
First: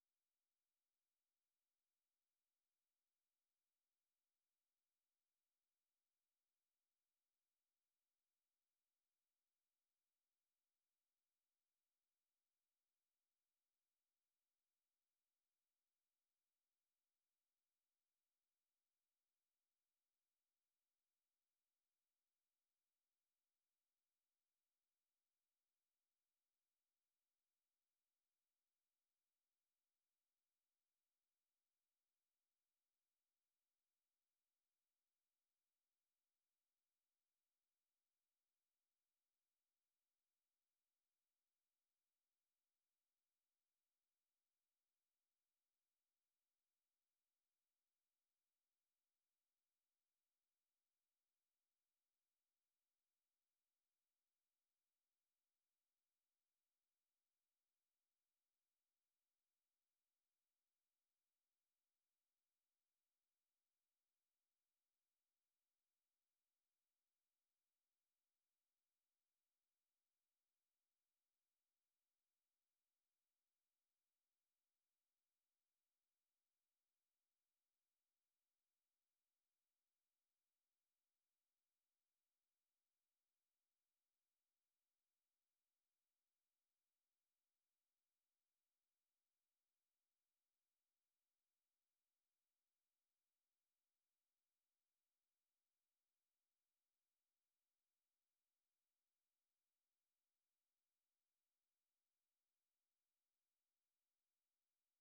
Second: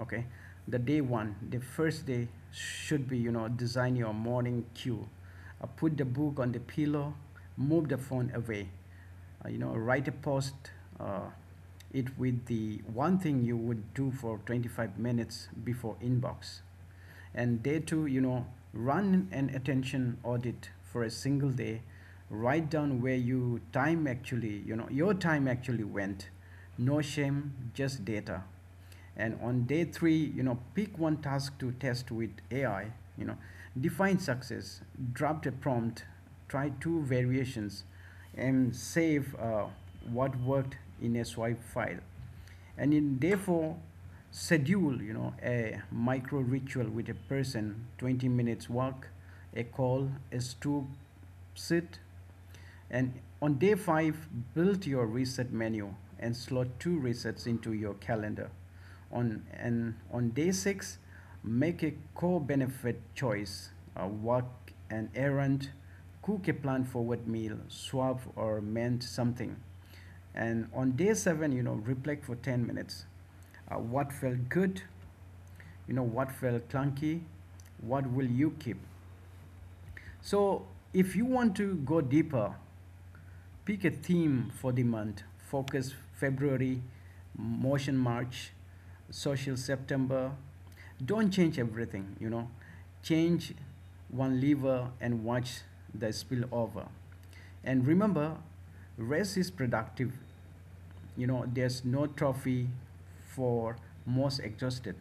S1: Okay. The day one, the first day should be, you know, design your morning cue. Uh, put the book on the pillow, move the phone away. Uh, you know, write a post. Uh, it with the one thing you would do for twenty-five minutes before inbox. And day two, you know, run an attention audit for a single day. Write down where you time actually you know your time actually went. No shame, just data. And on day three, you know, pick one task to test with a i, you know. Define success, drop a prompt, try two variations, and save uh, what worked in a swipe file. And in therefore, schedule, you know, a micro ritual with a person, twenty minutes walk, a call, a stoop sit. And on day five, build your reset menu and slot two resets into your calendar. On and on day six, make a core benefit choice, uh, walk an errand, cook a plan forward meal, swap or mend something. And on day seven, you know, reflect for ten minutes, uh, what felt good, you know, what felt clunky, what will you keep. So, if you want to go deeper, pick a theme for the month. Focus February, motion March, social September. Don't change everything, you know. Change one lever and watch the spill over. And remember, rest is productive, you know. There's no trophy for most exhausted.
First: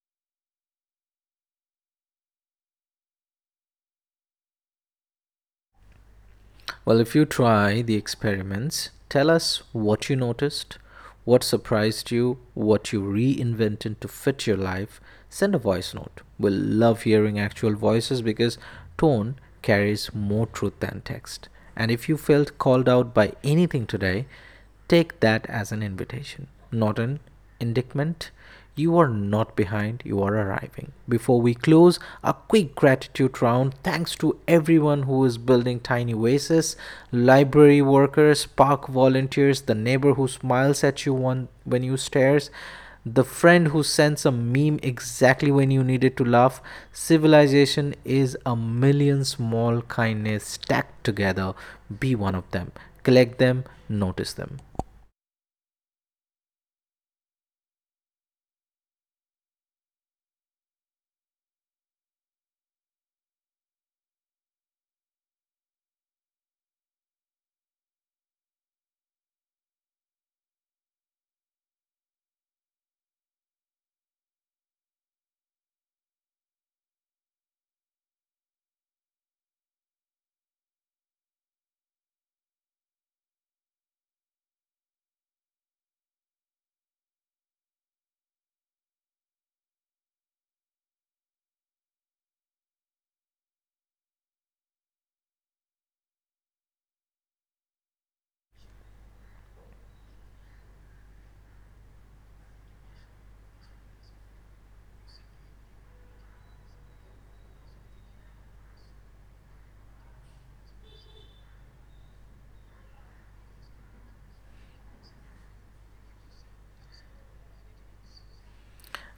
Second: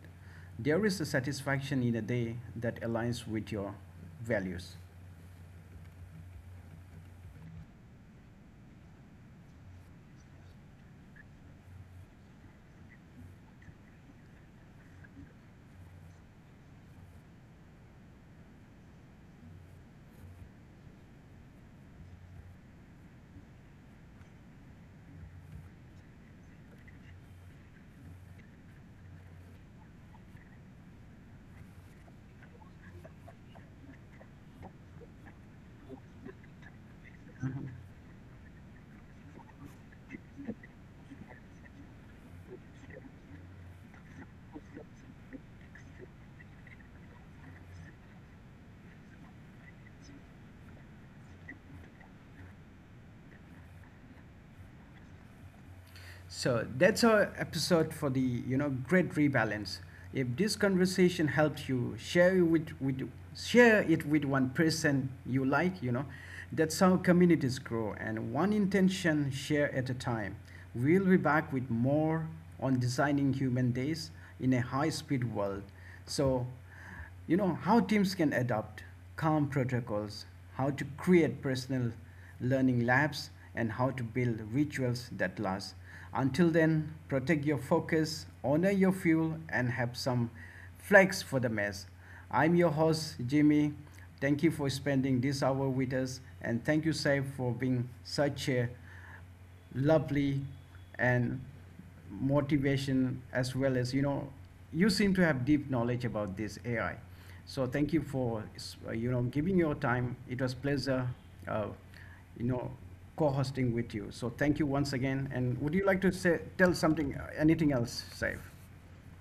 S1: There is a satisfaction in a day that aligns with your values.
S2: Well, if you try the experiments, tell us what you noticed, what surprised you, what you reinvented to fit your life. Send a voice note. We'll love hearing actual voices because tone carries more truth than text. And if you felt called out by anything today, take that as an invitation, not an indictment. You are not behind, you are arriving. Before we close, a quick gratitude round. Thanks to everyone who is building Tiny Oasis, library workers, park volunteers, the neighbor who smiles at you on, when you stare, the friend who sends a meme exactly when you needed to laugh. Civilization is a million small kindness stacked together. Be one of them, collect them, notice them.
S1: So that's our episode for the, you know, great rebalance. If this conversation helped you, share it with, with share it with one person you like, you know. That's how communities grow, and one intention share at a time. We'll be back with more on designing human days in a high speed world. So, you know, how teams can adopt calm protocols, how to create personal learning labs, and how to build rituals that last. Until then, protect your focus, honor your fuel, and have some flex for the mess. I'm your host, Jimmy. Thank you for spending this hour with us, and thank you, Saif, for being such a lovely and motivation, as well as, you know, you seem to have deep knowledge about this a i, so thank you for, uh, you know giving your time. It was pleasure, uh, you know co-hosting with you, so thank you once again. And would you like to say, tell something, anything else, safe?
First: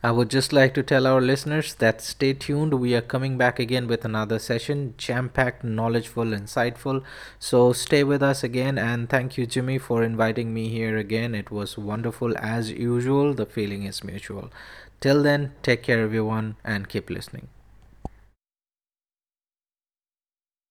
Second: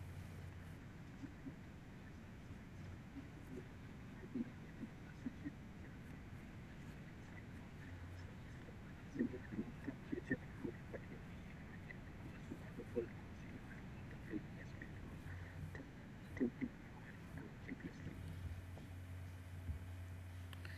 S2: I would just like to tell our listeners that stay tuned. We are coming back again with another session, jam packed, knowledgeful, insightful. So stay with us again. And thank you, Jimmy, for inviting me here again. It was wonderful as usual. The feeling is mutual. Till then, take care, everyone, and keep listening.